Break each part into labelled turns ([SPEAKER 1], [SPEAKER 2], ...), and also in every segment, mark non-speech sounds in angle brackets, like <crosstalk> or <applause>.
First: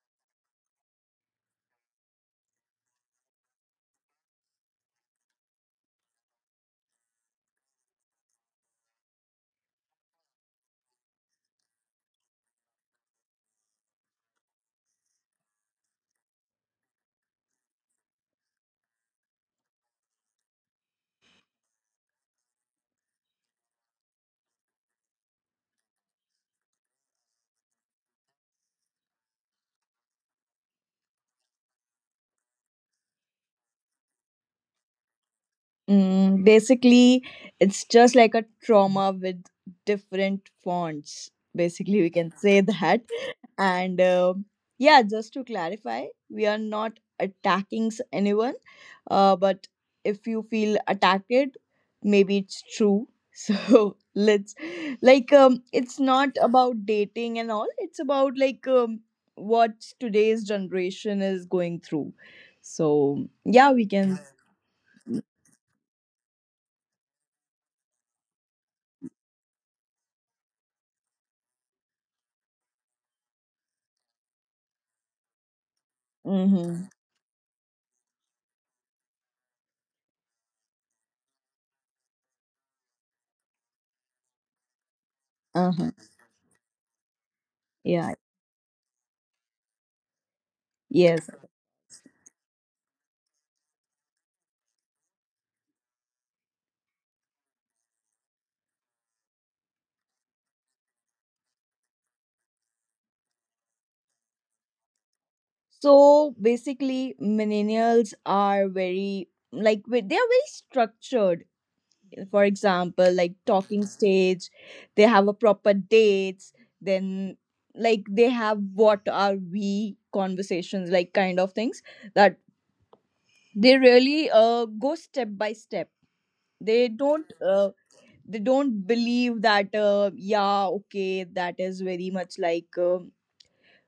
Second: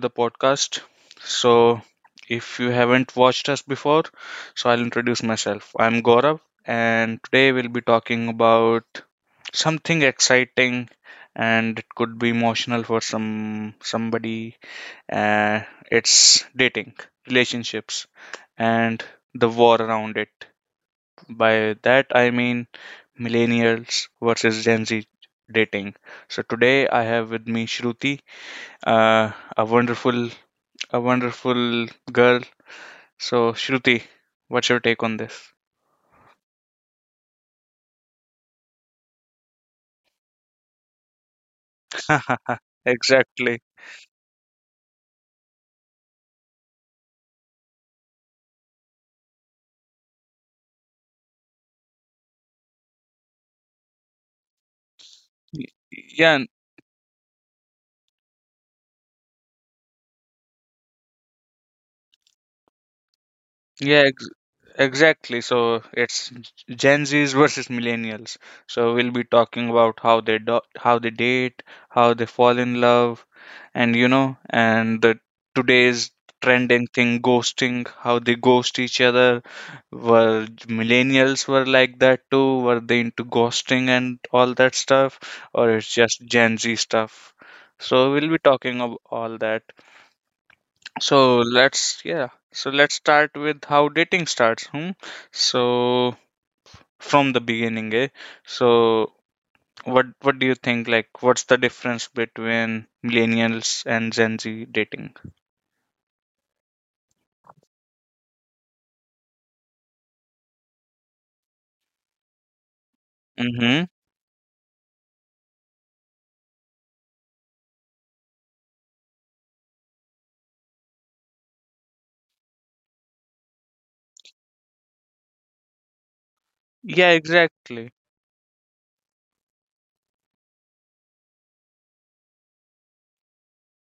[SPEAKER 1] the podcast. So, if you haven't watched us before, so I'll introduce myself. I'm Gaurav, and today we'll be talking about something exciting, and it could be emotional for somebody. Uh, it's dating, relationships, and the war around it. By that, I mean millennials versus Gen Z dating. So today, I have with me Shruti, a wonderful girl. So, Shruti, what's your take on this?
[SPEAKER 2] Basically, it's just like a trauma with different fonts. Basically, we can
[SPEAKER 1] <laughs>
[SPEAKER 2] say that.
[SPEAKER 1] Exactly.
[SPEAKER 2] And yeah, just to clarify, we are not attacking anyone. But if you feel attacked, maybe it's true. <laughs> So let's like
[SPEAKER 1] Y-
[SPEAKER 2] It's not
[SPEAKER 1] Yeah,
[SPEAKER 2] about dating and all. It's about what today's generation is going through. So yeah, we
[SPEAKER 1] yeah,
[SPEAKER 2] can.
[SPEAKER 1] ex- Exactly. So it's Gen Zs versus millennials. So we'll be talking about how they date, how they fall in love, and you know, and the today's trending
[SPEAKER 2] Mm-hmm.
[SPEAKER 1] thing, ghosting, how they ghost each other. Were millennials were like that too? Were they into ghosting and all that stuff, or
[SPEAKER 2] Uh-huh.
[SPEAKER 1] it's just Gen Z stuff? So
[SPEAKER 2] Yeah,
[SPEAKER 1] we'll be talking of all that,
[SPEAKER 2] yes.
[SPEAKER 1] so let's yeah. So let's start with how dating starts. Hmm? So from the beginning, eh? So what do you think? Like, what's the difference between millennials and Gen Z dating?
[SPEAKER 2] So basically, millennials are very, they are very structured. For example, like
[SPEAKER 1] Mm-hmm.
[SPEAKER 2] talking stage, they have a proper dates, then like they have what are we conversations, like kind of things that they really go step by step. They
[SPEAKER 1] Yeah,
[SPEAKER 2] don't uh
[SPEAKER 1] exactly.
[SPEAKER 2] they don't believe that yeah, okay, that is very much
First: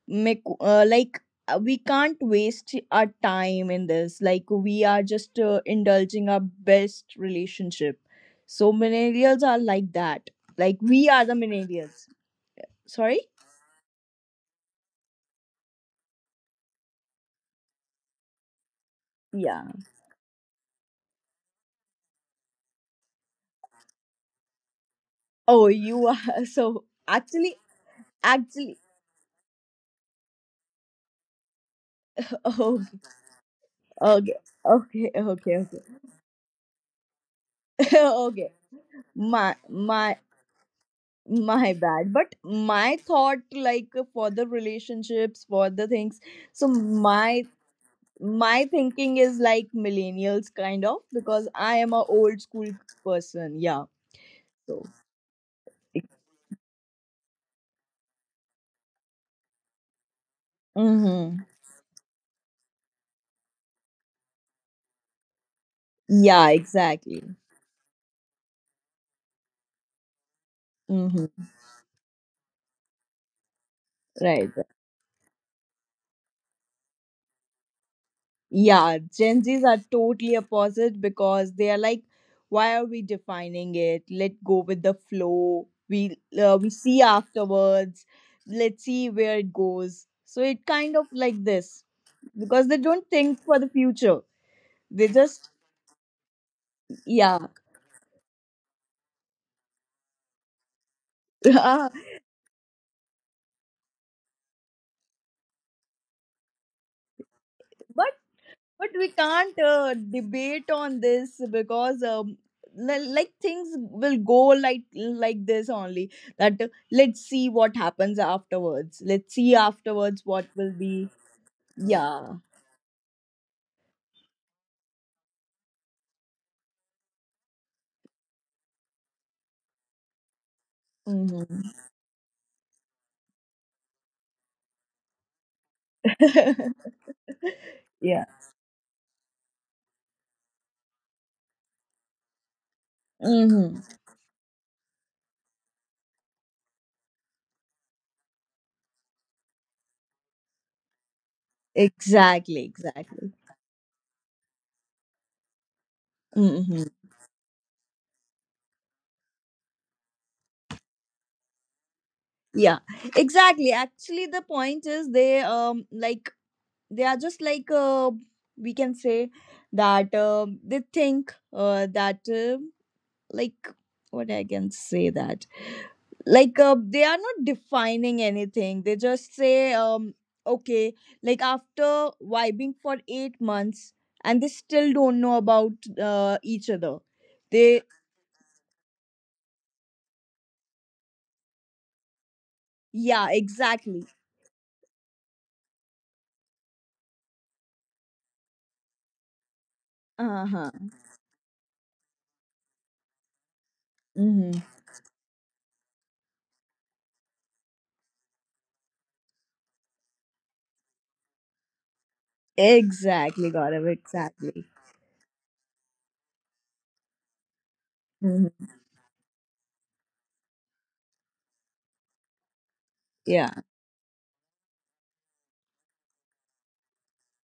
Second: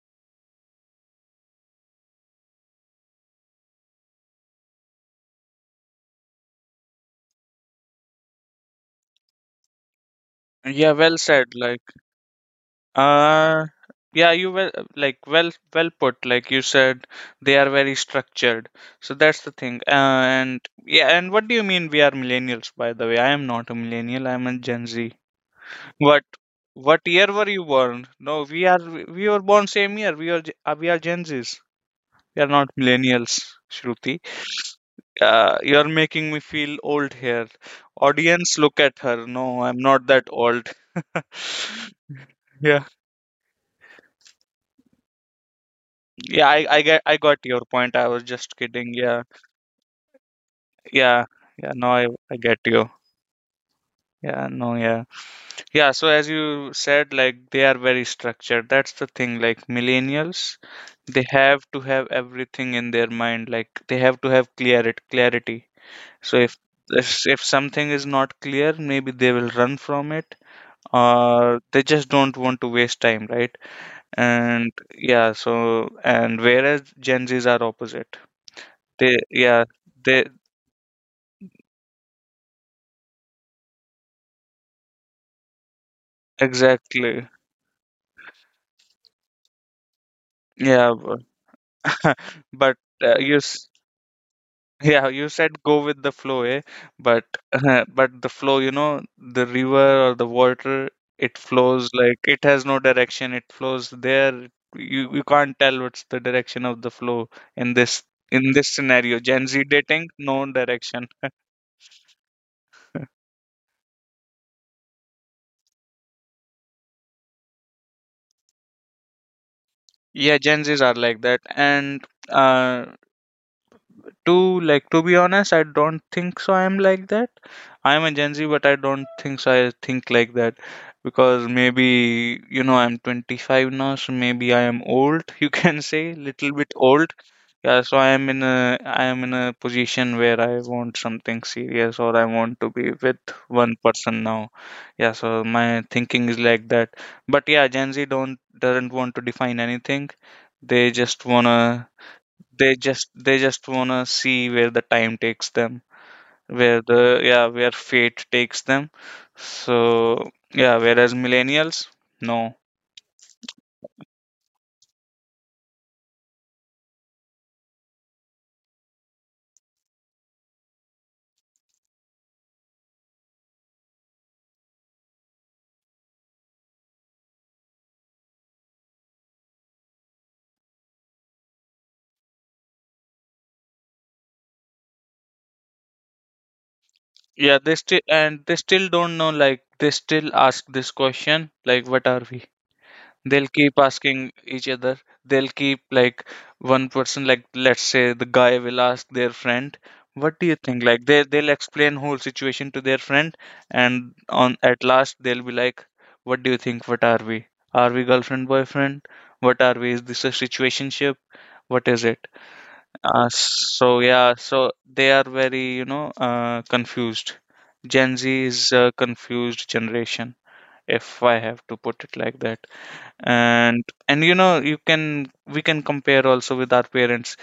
[SPEAKER 2] make we can't waste our time in this, like we are just indulging our best relationship. So millennials are like that. Like
[SPEAKER 1] Yeah,
[SPEAKER 2] we
[SPEAKER 1] well
[SPEAKER 2] are the
[SPEAKER 1] said. Like,
[SPEAKER 2] millennials. Sorry?
[SPEAKER 1] uh, yeah, you well like well put. Like you said, they are very structured. So that's the
[SPEAKER 2] Yeah.
[SPEAKER 1] thing. And yeah, and what do you mean we are millennials? By the way, I am not a millennial. I am a Gen Z.
[SPEAKER 2] Oh, you
[SPEAKER 1] What
[SPEAKER 2] are. <laughs> So
[SPEAKER 1] what year were
[SPEAKER 2] actually,
[SPEAKER 1] you born? No,
[SPEAKER 2] actually,
[SPEAKER 1] we were born same year. We are Gen Zs. We
[SPEAKER 2] <laughs>
[SPEAKER 1] are not
[SPEAKER 2] okay,
[SPEAKER 1] millennials, Shruti.
[SPEAKER 2] okay, okay, okay,
[SPEAKER 1] You
[SPEAKER 2] okay.
[SPEAKER 1] are making me feel old here.
[SPEAKER 2] <laughs> Okay.
[SPEAKER 1] Audience, look at her.
[SPEAKER 2] my
[SPEAKER 1] No, I'm not
[SPEAKER 2] my
[SPEAKER 1] that old.
[SPEAKER 2] my
[SPEAKER 1] <laughs>
[SPEAKER 2] bad, but
[SPEAKER 1] Yeah,
[SPEAKER 2] my thought, like, for the relationships, for the things.
[SPEAKER 1] yeah.
[SPEAKER 2] So
[SPEAKER 1] I got
[SPEAKER 2] my
[SPEAKER 1] your point. I was just
[SPEAKER 2] my
[SPEAKER 1] kidding.
[SPEAKER 2] thinking
[SPEAKER 1] Yeah,
[SPEAKER 2] is like millennials kind of,
[SPEAKER 1] yeah,
[SPEAKER 2] because
[SPEAKER 1] yeah.
[SPEAKER 2] I
[SPEAKER 1] No,
[SPEAKER 2] am a
[SPEAKER 1] I
[SPEAKER 2] old
[SPEAKER 1] get
[SPEAKER 2] school
[SPEAKER 1] you.
[SPEAKER 2] person. Yeah,
[SPEAKER 1] Yeah, no,
[SPEAKER 2] so
[SPEAKER 1] yeah. Yeah, so as you said, like they are very structured. That's the thing. Like millennials, they
[SPEAKER 2] mm-hmm.
[SPEAKER 1] have to have everything in their mind. Like they have to have clarity. Clarity. So
[SPEAKER 2] Yeah, exactly.
[SPEAKER 1] if something is not clear, maybe they will run from it,
[SPEAKER 2] Mm-hmm.
[SPEAKER 1] or they just don't want to waste time, right?
[SPEAKER 2] Right, right,
[SPEAKER 1] And yeah, so and whereas Gen Zs are opposite.
[SPEAKER 2] yeah,
[SPEAKER 1] They
[SPEAKER 2] Gen Z's
[SPEAKER 1] yeah
[SPEAKER 2] are
[SPEAKER 1] they
[SPEAKER 2] totally opposite because they are like, why are we defining it? Let go with the flow. We we see
[SPEAKER 1] exactly.
[SPEAKER 2] afterwards. Let's see where it goes. So it
[SPEAKER 1] yeah,
[SPEAKER 2] kind of
[SPEAKER 1] but
[SPEAKER 2] like this
[SPEAKER 1] <laughs>
[SPEAKER 2] because they
[SPEAKER 1] but,
[SPEAKER 2] don't
[SPEAKER 1] you
[SPEAKER 2] think for the
[SPEAKER 1] s-
[SPEAKER 2] future. They
[SPEAKER 1] Yeah, you
[SPEAKER 2] just,
[SPEAKER 1] said go with the flow, eh? But,
[SPEAKER 2] yeah.
[SPEAKER 1] <laughs> but the flow, you know, the river or the water, it flows
[SPEAKER 2] <laughs> but
[SPEAKER 1] like it has no direction. It flows there. You can't tell what's the direction of the flow in this in this
[SPEAKER 2] But we
[SPEAKER 1] scenario. Gen
[SPEAKER 2] can't
[SPEAKER 1] Z dating, no
[SPEAKER 2] debate on
[SPEAKER 1] direction.
[SPEAKER 2] this
[SPEAKER 1] <laughs>
[SPEAKER 2] because like things will go like this only, that let's see what happens afterwards. Let's see afterwards
[SPEAKER 1] Yeah,
[SPEAKER 2] what
[SPEAKER 1] Gen
[SPEAKER 2] will
[SPEAKER 1] Zs are
[SPEAKER 2] be.
[SPEAKER 1] like that, and
[SPEAKER 2] Yeah.
[SPEAKER 1] uh, to, like, to be honest, I don't think so I'm like that. I'm a Gen Z, but I don't think so I think like that, because
[SPEAKER 2] Mhm.
[SPEAKER 1] maybe you know I'm 25 now, so maybe I am old. <laughs> You can say little bit
[SPEAKER 2] <laughs>
[SPEAKER 1] old. Yeah, so
[SPEAKER 2] Yeah.
[SPEAKER 1] I am in a position where I want something serious or I want to be with one
[SPEAKER 2] Hmm.
[SPEAKER 1] person now. Yeah, so my thinking is like that. But yeah, Gen Z don't doesn't want to define anything. They just wanna
[SPEAKER 2] Exactly. Exactly.
[SPEAKER 1] they just want to see where the time takes them where
[SPEAKER 2] Hmm.
[SPEAKER 1] the yeah, where fate takes them. So yeah, whereas millennials, no.
[SPEAKER 2] Yeah. Exactly. Actually, the point is they like they are just like we can say that they think that. Like what I can say that, like they are not defining anything. They just say okay, like after vibing for 8 months, and they still don't know about each other.
[SPEAKER 1] Yeah they
[SPEAKER 2] They,
[SPEAKER 1] still and they still don't know, like they still ask this question like, what are we?
[SPEAKER 2] yeah,
[SPEAKER 1] They'll keep
[SPEAKER 2] exactly.
[SPEAKER 1] asking each other. They'll keep like, one person, like let's say the guy, will ask their friend, what do you think?
[SPEAKER 2] Uh-huh.
[SPEAKER 1] Like, they they'll explain whole situation to their friend, and
[SPEAKER 2] Hmm.
[SPEAKER 1] on at last they'll be like, what do you think, what are we, are we girlfriend boyfriend, what are we, is this a situationship, what is it?
[SPEAKER 2] Exactly, got it,
[SPEAKER 1] So yeah,
[SPEAKER 2] exactly.
[SPEAKER 1] so they are very, you know, confused. Gen Z is
[SPEAKER 2] Hmm.
[SPEAKER 1] a confused generation, if I have to put it like that.
[SPEAKER 2] Yeah,
[SPEAKER 1] And you know, you can we can compare also with our parents.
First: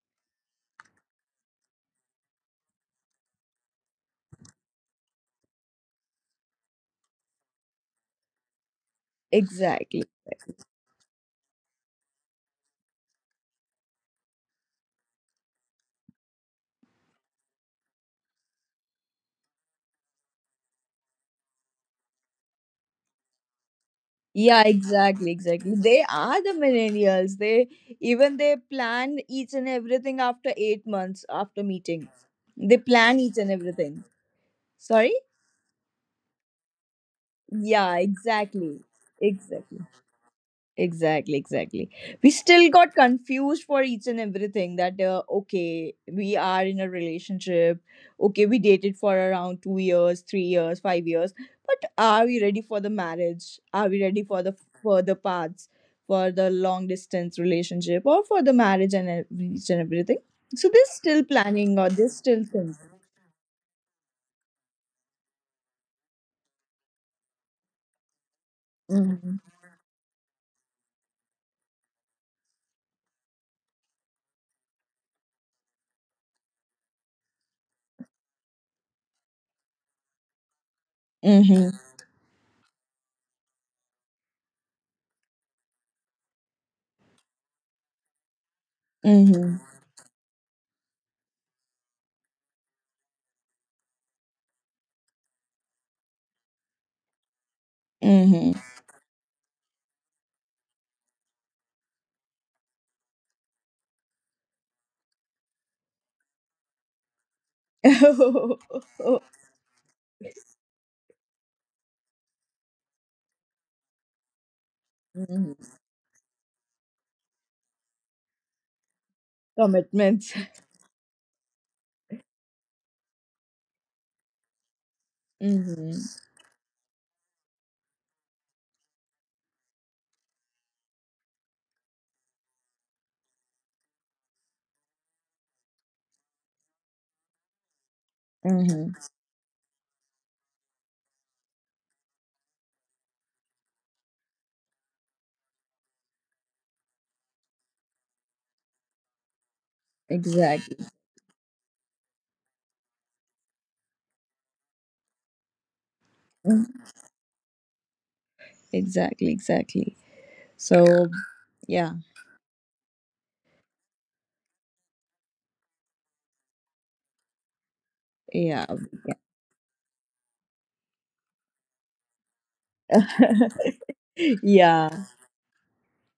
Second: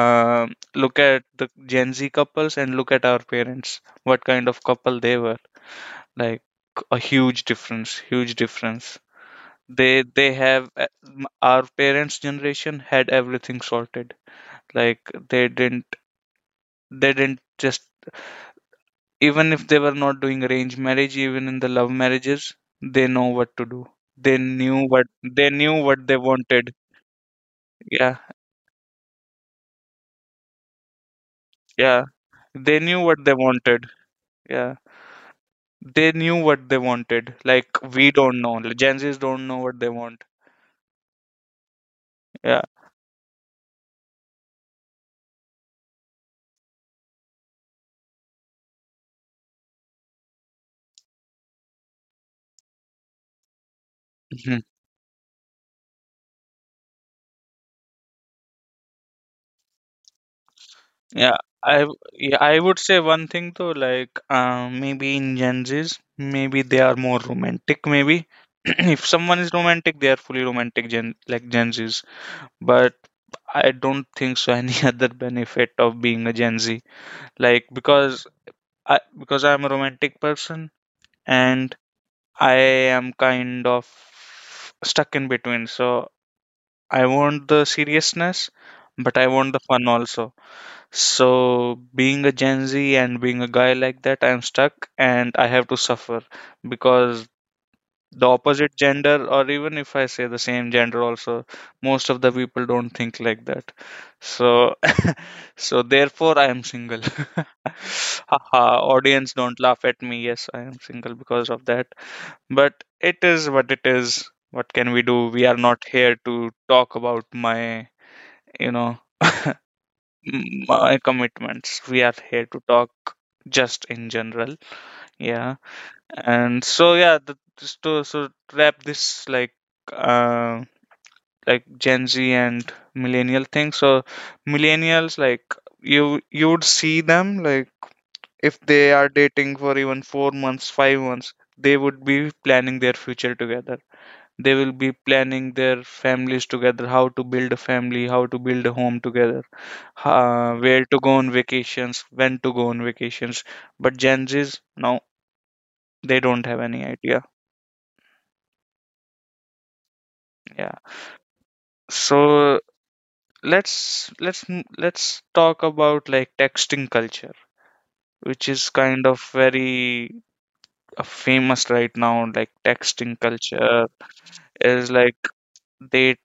[SPEAKER 1] Look at the Gen Z couples and look at our parents, what kind of couple they were. Like, a huge difference, huge difference.
[SPEAKER 2] exactly.
[SPEAKER 1] Our parents' generation had everything sorted. Like, they didn't they didn't just even if they were not doing arranged marriage, even in the love marriages, they know what to do they
[SPEAKER 2] Yeah,
[SPEAKER 1] knew what,
[SPEAKER 2] exactly,
[SPEAKER 1] they
[SPEAKER 2] exactly.
[SPEAKER 1] knew
[SPEAKER 2] They
[SPEAKER 1] what they
[SPEAKER 2] are the
[SPEAKER 1] wanted.
[SPEAKER 2] millennials. They
[SPEAKER 1] Yeah,
[SPEAKER 2] even they plan each and everything after 8 months after
[SPEAKER 1] yeah.
[SPEAKER 2] meeting. They
[SPEAKER 1] They knew
[SPEAKER 2] plan
[SPEAKER 1] what they
[SPEAKER 2] each and
[SPEAKER 1] wanted.
[SPEAKER 2] everything.
[SPEAKER 1] Yeah.
[SPEAKER 2] Sorry?
[SPEAKER 1] They knew what they wanted. Like,
[SPEAKER 2] Yeah,
[SPEAKER 1] we don't know. Like,
[SPEAKER 2] exactly.
[SPEAKER 1] Gen Zs don't know what
[SPEAKER 2] Exactly.
[SPEAKER 1] they want.
[SPEAKER 2] Exactly, exactly. We
[SPEAKER 1] Yeah.
[SPEAKER 2] still got confused for each and everything that, okay, we are in a relationship. Okay, we dated for around 2 years, 3 years, 5 years. But are we ready for the marriage? Are we ready for the
[SPEAKER 1] Mhm.
[SPEAKER 2] further paths, for the long distance relationship, or for the marriage and each and everything? So there's still
[SPEAKER 1] Yeah.
[SPEAKER 2] planning or there's still
[SPEAKER 1] I
[SPEAKER 2] things.
[SPEAKER 1] would say one thing though, like, maybe in Gen Zs, maybe they are more romantic. Maybe <clears throat> if
[SPEAKER 2] Mm-hmm.
[SPEAKER 1] someone is romantic, they are fully romantic, Gen Zs. But I don't think so any <laughs> other benefit of being a Gen Z, like because I'm a romantic person, and
[SPEAKER 2] Mm-hmm.
[SPEAKER 1] I am kind of stuck in between. So I want the seriousness, but I want
[SPEAKER 2] Mm-hmm.
[SPEAKER 1] the fun also. So being a Gen Z and being a guy like that, I'm stuck and I have to suffer because the
[SPEAKER 2] Mm-hmm.
[SPEAKER 1] opposite gender, or even if I say the same gender also, most of the people don't think like that. So <laughs> so therefore I am single. <laughs> Haha, audience
[SPEAKER 2] <laughs>
[SPEAKER 1] don't laugh at me. Yes, I am single because of that. But it is. What can we do? We are not here to talk about my, you know, <laughs>
[SPEAKER 2] Commitments.
[SPEAKER 1] my commitments. We are here to talk just in general. Yeah.
[SPEAKER 2] Mm-hmm.
[SPEAKER 1] And so yeah, just to wrap this, like, uh like Gen Z and millennial thing. So millennials, like, you would see them like, if they
[SPEAKER 2] Mm-hmm.
[SPEAKER 1] are dating for even 4 months, 5 months, they would be planning their future together. They will be planning their families together, how to build a family, how to build a home together,
[SPEAKER 2] Exactly.
[SPEAKER 1] where to go on vacations, when to go on vacations. But Gen Z's, no, they don't have any
[SPEAKER 2] <laughs>
[SPEAKER 1] idea.
[SPEAKER 2] Exactly. Exactly.
[SPEAKER 1] Yeah,
[SPEAKER 2] So yeah,
[SPEAKER 1] so let's let's talk about like texting culture, which is
[SPEAKER 2] yeah,
[SPEAKER 1] kind of very famous right now. Like, texting
[SPEAKER 2] <laughs>
[SPEAKER 1] culture is
[SPEAKER 2] yeah.
[SPEAKER 1] like, they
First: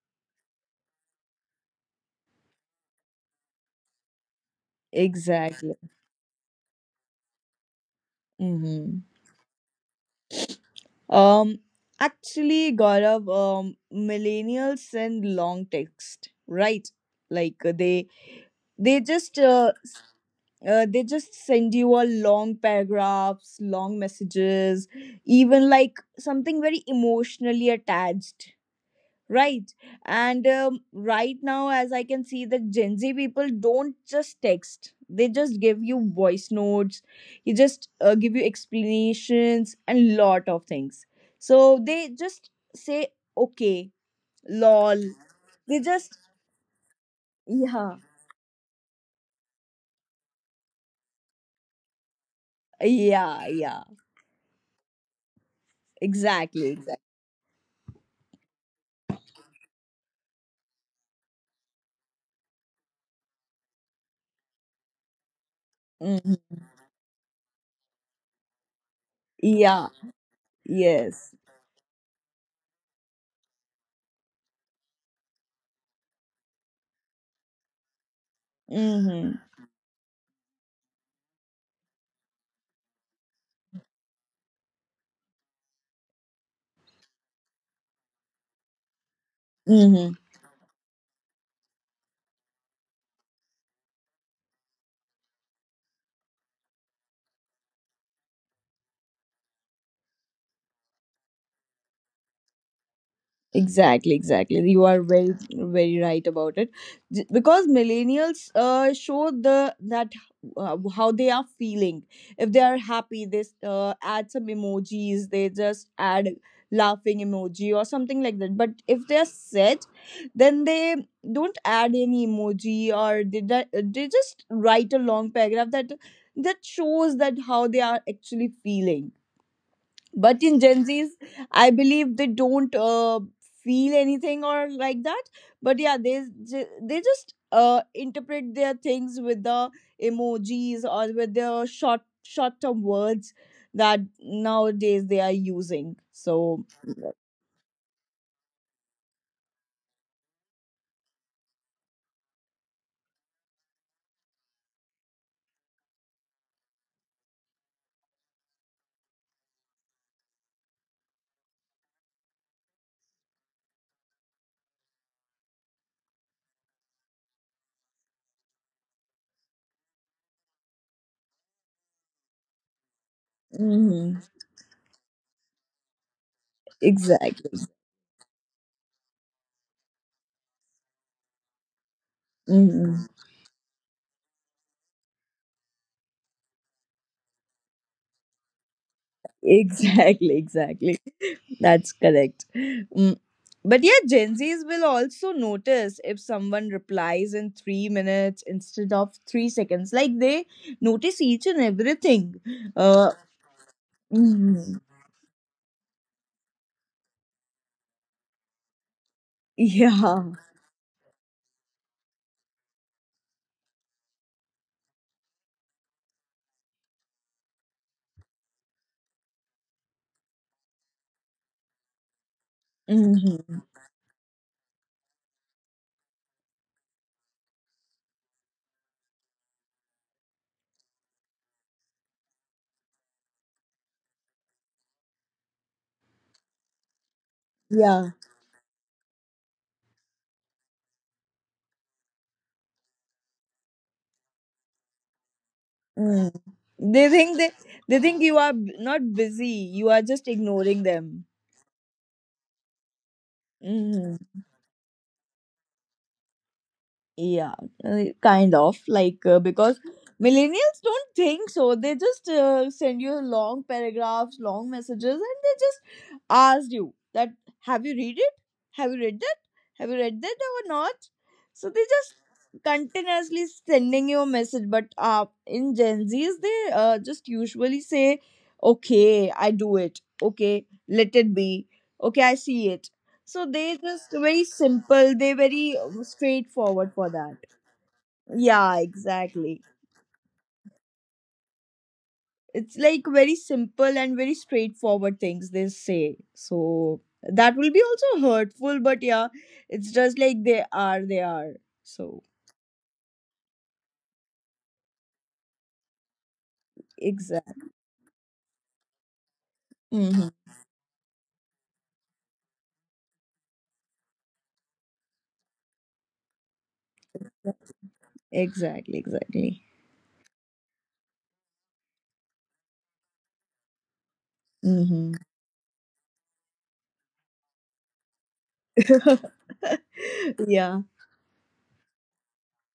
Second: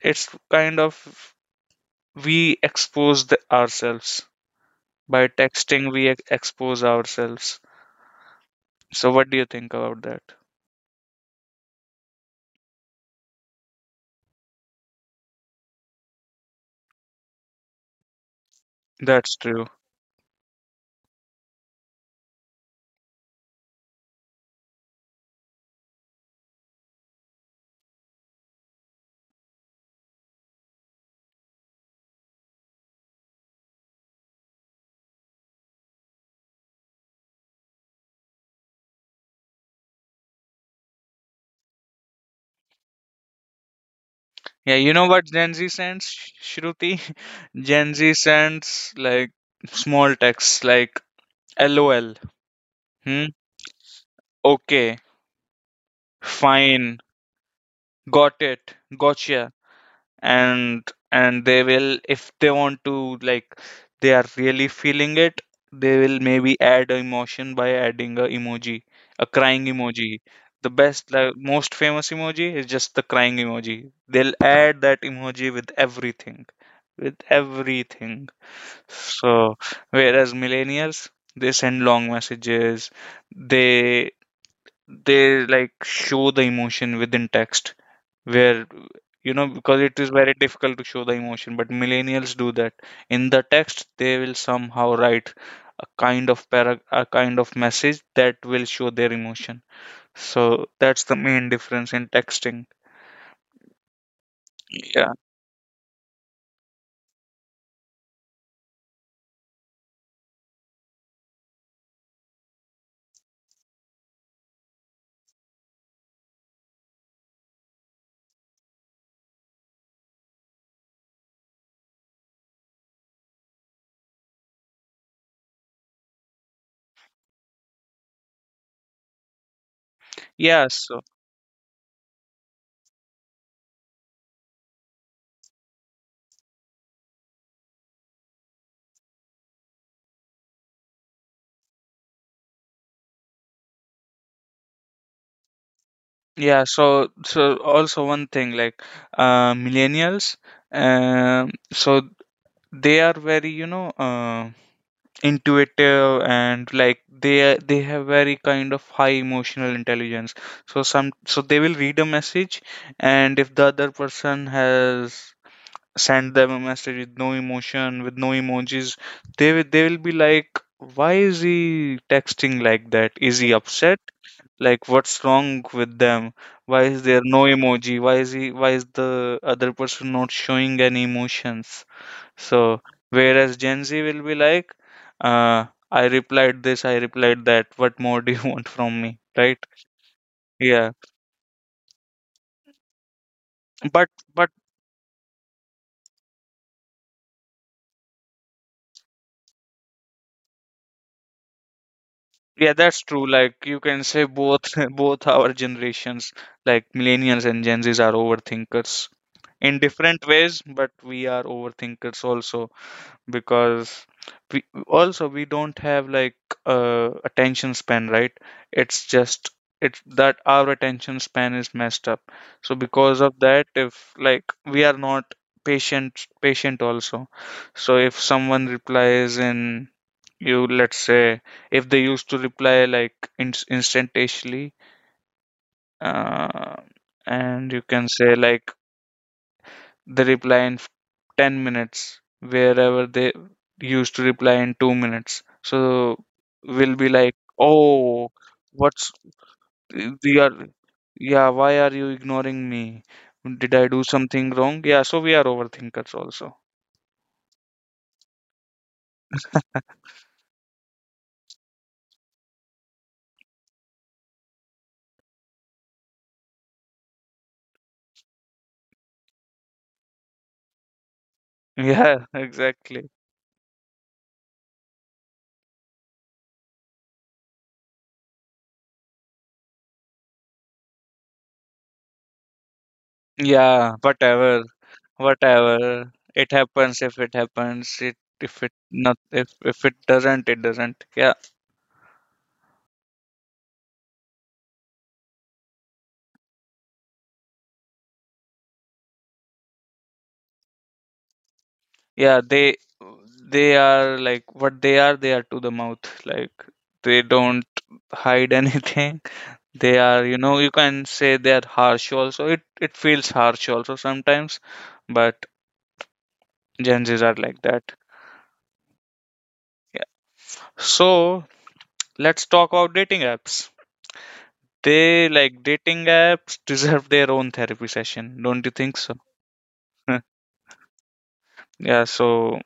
[SPEAKER 1] it's kind of, we expose, the, ourselves. By
[SPEAKER 2] Exactly.
[SPEAKER 1] texting, expose ourselves.
[SPEAKER 2] Hmm.
[SPEAKER 1] So, what do you think about that?
[SPEAKER 2] Um, actually, Gaurav, millennials send long text, right? Like uh, they they
[SPEAKER 1] That's
[SPEAKER 2] just
[SPEAKER 1] true.
[SPEAKER 2] uh, they just send you a long paragraphs, long messages, even like something very emotionally attached. Right. And right now, as I can see, the Gen Z people don't just text, they just give you voice notes, you just give you explanations and lot of things. So they just say, okay,
[SPEAKER 1] Yeah, you
[SPEAKER 2] lol.
[SPEAKER 1] know what Gen Z
[SPEAKER 2] They
[SPEAKER 1] sends,
[SPEAKER 2] just,
[SPEAKER 1] Shruti? <laughs> Gen
[SPEAKER 2] yeah,
[SPEAKER 1] Z sends like small texts like LOL, hmm,
[SPEAKER 2] yeah, yeah,
[SPEAKER 1] okay,
[SPEAKER 2] exactly, exactly.
[SPEAKER 1] fine, got it, gotcha. And they will, if they want to, like, they are really feeling it, they will
[SPEAKER 2] Mhm.
[SPEAKER 1] maybe add a emotion by adding a emoji, a crying
[SPEAKER 2] Yeah,
[SPEAKER 1] emoji. The best,
[SPEAKER 2] yes.
[SPEAKER 1] like, most famous emoji is just the crying emoji. They'll add that emoji with everything, with everything.
[SPEAKER 2] Mm-hmm.
[SPEAKER 1] So whereas millennials, they send long messages. They they like show the emotion within text, where, you know, because it is
[SPEAKER 2] Mm-hmm.
[SPEAKER 1] very difficult to show the emotion, but millennials do that. In the text, they will somehow write a kind of message that will show their emotion. So that's the main difference in texting.
[SPEAKER 2] Exactly, exactly. You are
[SPEAKER 1] Yeah,
[SPEAKER 2] very, very right about it. Because millennials show the that how they are feeling. If they are happy, they add some emojis. They just add laughing emoji or something like that. But if they are sad, then they don't add any emoji, or they they just write a long paragraph that, that shows that how they are actually feeling. But in
[SPEAKER 1] yeah.
[SPEAKER 2] Gen
[SPEAKER 1] So
[SPEAKER 2] Z's, I believe they don't feel anything or like that. But yeah, they they just interpret their things with the emojis or with the short term words that nowadays they are using. So
[SPEAKER 1] yeah, so, so also one thing, like, millennials, so they are very, you know, intuitive, and like, they have very kind of high emotional intelligence. So they will read a message, and if the other person has sent them a message with no emotion, with no emojis, they will be like, why is he texting like that, is he upset,
[SPEAKER 2] mhm,
[SPEAKER 1] like, what's wrong with them, why is there no
[SPEAKER 2] exactly.
[SPEAKER 1] emoji, why is the other person not showing any emotions? So,
[SPEAKER 2] Mhm.
[SPEAKER 1] whereas Gen Z will be like, I replied this, I replied that. What more do you <laughs> want from me? Right?
[SPEAKER 2] Exactly, exactly.
[SPEAKER 1] Yeah.
[SPEAKER 2] That's correct. Mm. But yeah,
[SPEAKER 1] But,
[SPEAKER 2] Gen
[SPEAKER 1] but
[SPEAKER 2] Zs will also notice if someone replies in 3 minutes instead of 3 seconds. Like they notice each and everything.
[SPEAKER 1] yeah, that's
[SPEAKER 2] Uh,
[SPEAKER 1] true. Like, you can say both,
[SPEAKER 2] mhm.
[SPEAKER 1] <laughs> both our generations, like millennials and Gen Zs, are overthinkers in different
[SPEAKER 2] Yeah.
[SPEAKER 1] ways, but we are overthinkers also. Because we also, we don't have like attention span, right? it's just it's that our attention span is messed up. So because of
[SPEAKER 2] Hmm.
[SPEAKER 1] that, if like we are not patient also. So if someone replies in, you, let's say, if they used to reply like in, instantaneously, uh, and you
[SPEAKER 2] Yeah.
[SPEAKER 1] can say like they reply in 10 minutes, wherever they used to reply in 2 minutes. So
[SPEAKER 2] Mm.
[SPEAKER 1] we'll
[SPEAKER 2] They
[SPEAKER 1] be
[SPEAKER 2] think
[SPEAKER 1] like,
[SPEAKER 2] they, they think you
[SPEAKER 1] oh,
[SPEAKER 2] are not
[SPEAKER 1] what's
[SPEAKER 2] busy. You are just
[SPEAKER 1] we are,
[SPEAKER 2] ignoring them.
[SPEAKER 1] yeah, why are you ignoring me? Did I do
[SPEAKER 2] Hmm.
[SPEAKER 1] something wrong? Yeah, so we are overthinkers also.
[SPEAKER 2] Yeah, kind of like because millennials don't think so. They just send you long paragraphs, long messages, and they just ask you that, have you read it? Have you read that? Have you read that or not? So they just
[SPEAKER 1] Yeah, <laughs> exactly.
[SPEAKER 2] continuously sending you a message. But in Gen Z's, they just usually say, "Okay, I do it. Okay, let it be. Okay, I see it." So they
[SPEAKER 1] Yeah,
[SPEAKER 2] just very
[SPEAKER 1] whatever,
[SPEAKER 2] simple. They very
[SPEAKER 1] whatever. It
[SPEAKER 2] straightforward for
[SPEAKER 1] happens if
[SPEAKER 2] that.
[SPEAKER 1] it happens. It If
[SPEAKER 2] Yeah,
[SPEAKER 1] it not if
[SPEAKER 2] exactly.
[SPEAKER 1] if it doesn't, it doesn't. Yeah.
[SPEAKER 2] It's like very simple and very straightforward things they say. So that will be also hurtful, but yeah, it's just like they are. They are. So
[SPEAKER 1] Yeah, they are like what they are. They are to the mouth, like they
[SPEAKER 2] exact.
[SPEAKER 1] don't hide <laughs> anything. They
[SPEAKER 2] Hmm.
[SPEAKER 1] are, you know, you can say they are harsh also. It feels harsh also sometimes, but Gen Z's are like that.
[SPEAKER 2] Exactly. Exactly.
[SPEAKER 1] Yeah, so let's talk about dating apps.
[SPEAKER 2] Hmm.
[SPEAKER 1] They like dating apps <laughs> deserve their own therapy session, don't you think so? <laughs>
[SPEAKER 2] <laughs> Yeah.
[SPEAKER 1] Yeah, so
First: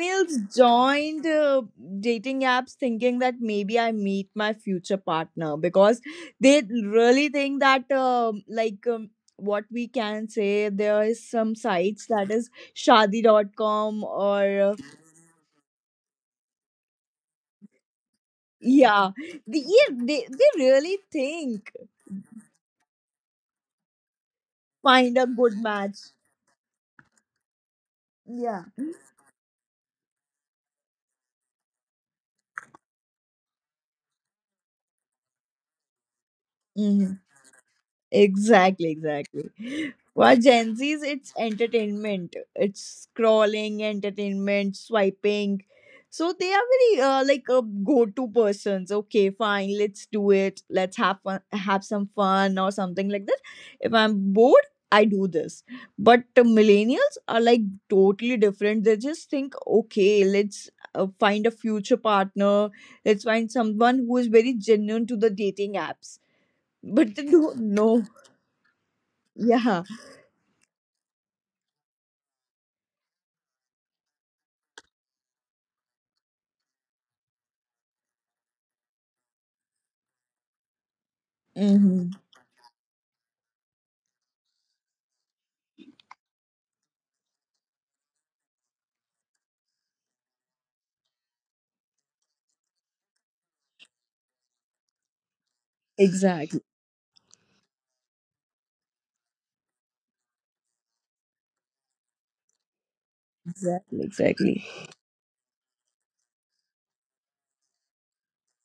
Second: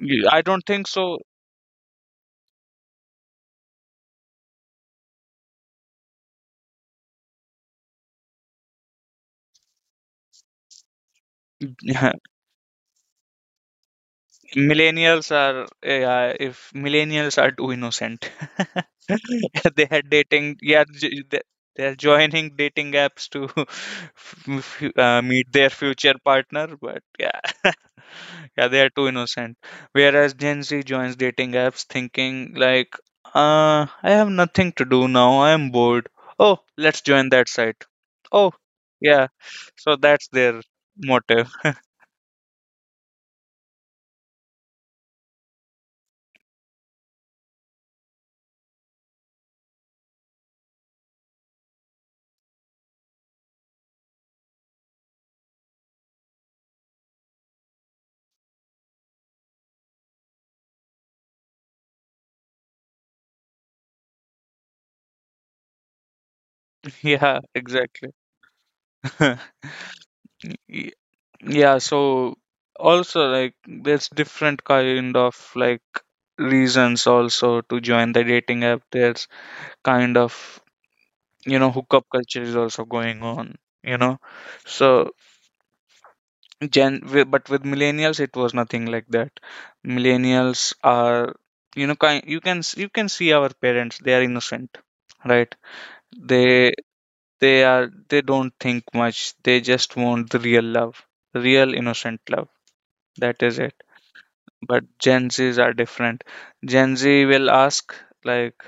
[SPEAKER 1] I don't think so.
[SPEAKER 2] joined dating apps thinking that maybe I meet my future partner because they really think that, like, what we can say, there is some sites
[SPEAKER 1] <laughs>
[SPEAKER 2] that is shadi.com or, uh,
[SPEAKER 1] Millennials are, yeah, if millennials are too innocent,
[SPEAKER 2] yeah,
[SPEAKER 1] <laughs> they
[SPEAKER 2] yeah
[SPEAKER 1] are
[SPEAKER 2] they
[SPEAKER 1] dating, yeah,
[SPEAKER 2] really think,
[SPEAKER 1] they're joining dating apps to <laughs>
[SPEAKER 2] find a
[SPEAKER 1] meet
[SPEAKER 2] good
[SPEAKER 1] their
[SPEAKER 2] match.
[SPEAKER 1] future partner, but yeah, <laughs>
[SPEAKER 2] Yeah.
[SPEAKER 1] yeah, they are too innocent. Whereas Gen Z joins dating apps thinking like, I have nothing to do now, I am bored. Oh, let's
[SPEAKER 2] Mm-hmm.
[SPEAKER 1] join that site. Oh
[SPEAKER 2] Exactly,
[SPEAKER 1] yeah,
[SPEAKER 2] exactly.
[SPEAKER 1] so that's
[SPEAKER 2] For
[SPEAKER 1] their
[SPEAKER 2] Gen Zs, it's
[SPEAKER 1] motive. <laughs>
[SPEAKER 2] entertainment. It's scrolling, entertainment, swiping. So they are very like a go-to persons. Okay, fine, let's do it. Let's have fun, have some fun or something like that. If I'm bored, I do this. But the millennials are like totally different. They just think, okay, let's find a future partner. Let's find someone who is very genuine to the dating apps. But they
[SPEAKER 1] Yeah,
[SPEAKER 2] don't know.
[SPEAKER 1] exactly. <laughs>
[SPEAKER 2] Yeah.
[SPEAKER 1] Y- yeah, so also like there's different kind of like reasons also to join the dating app. There's kind of, you know, hookup
[SPEAKER 2] Hmm.
[SPEAKER 1] culture is also going on, you know. So but with millennials it was nothing like that. Millennials are, you know, kind, you can see our parents, they are innocent, right?
[SPEAKER 2] Exactly.
[SPEAKER 1] they they are, they don't think much, they just want the real love, real innocent love. That is it.
[SPEAKER 2] Exactly. Exactly.
[SPEAKER 1] But Gen Zs are different. Gen Z will ask, like,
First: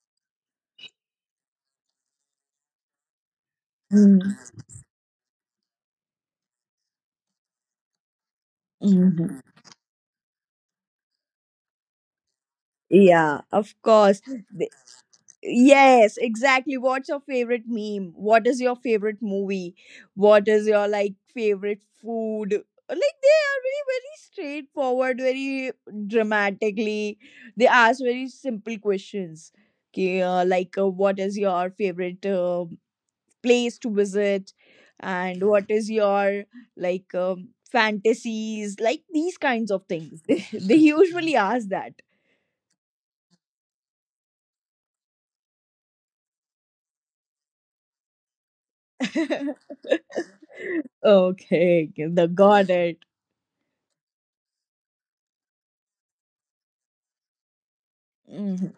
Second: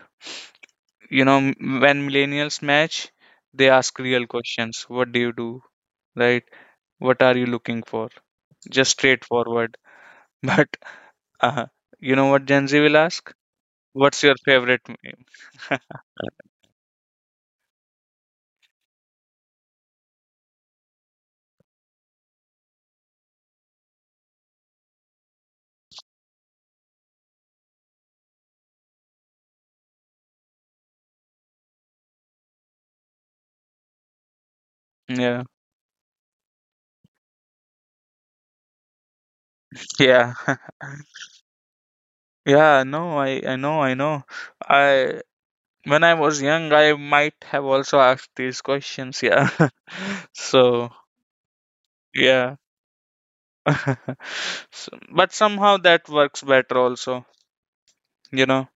[SPEAKER 1] you know, when millennials match, they ask real questions. What do you do? Right? What are you looking for? Just
[SPEAKER 2] Mm-hmm.
[SPEAKER 1] straightforward. <laughs> But uh, you know what Gen Z will ask?
[SPEAKER 2] Yeah. Of course.
[SPEAKER 1] What's your
[SPEAKER 2] Th-
[SPEAKER 1] favorite meme? <laughs>
[SPEAKER 2] Yes. Exactly. What's your favorite meme? What is your favorite movie? What is your like favorite food? Like they are very, very straightforward, very dramatically. They ask very simple questions. Okay, like what is your favorite place to visit,
[SPEAKER 1] Yeah.
[SPEAKER 2] and what is your like fantasies, like these kinds of things. <laughs>
[SPEAKER 1] Yeah. <laughs>
[SPEAKER 2] They usually ask that.
[SPEAKER 1] Yeah, no, I know, I know. I, when I was young, I might have also asked these questions, yeah.
[SPEAKER 2] <laughs>
[SPEAKER 1] <laughs> So,
[SPEAKER 2] Okay. the
[SPEAKER 1] yeah.
[SPEAKER 2] Got it.
[SPEAKER 1] <laughs> So, but somehow that works better also, you know.
[SPEAKER 2] Mhm.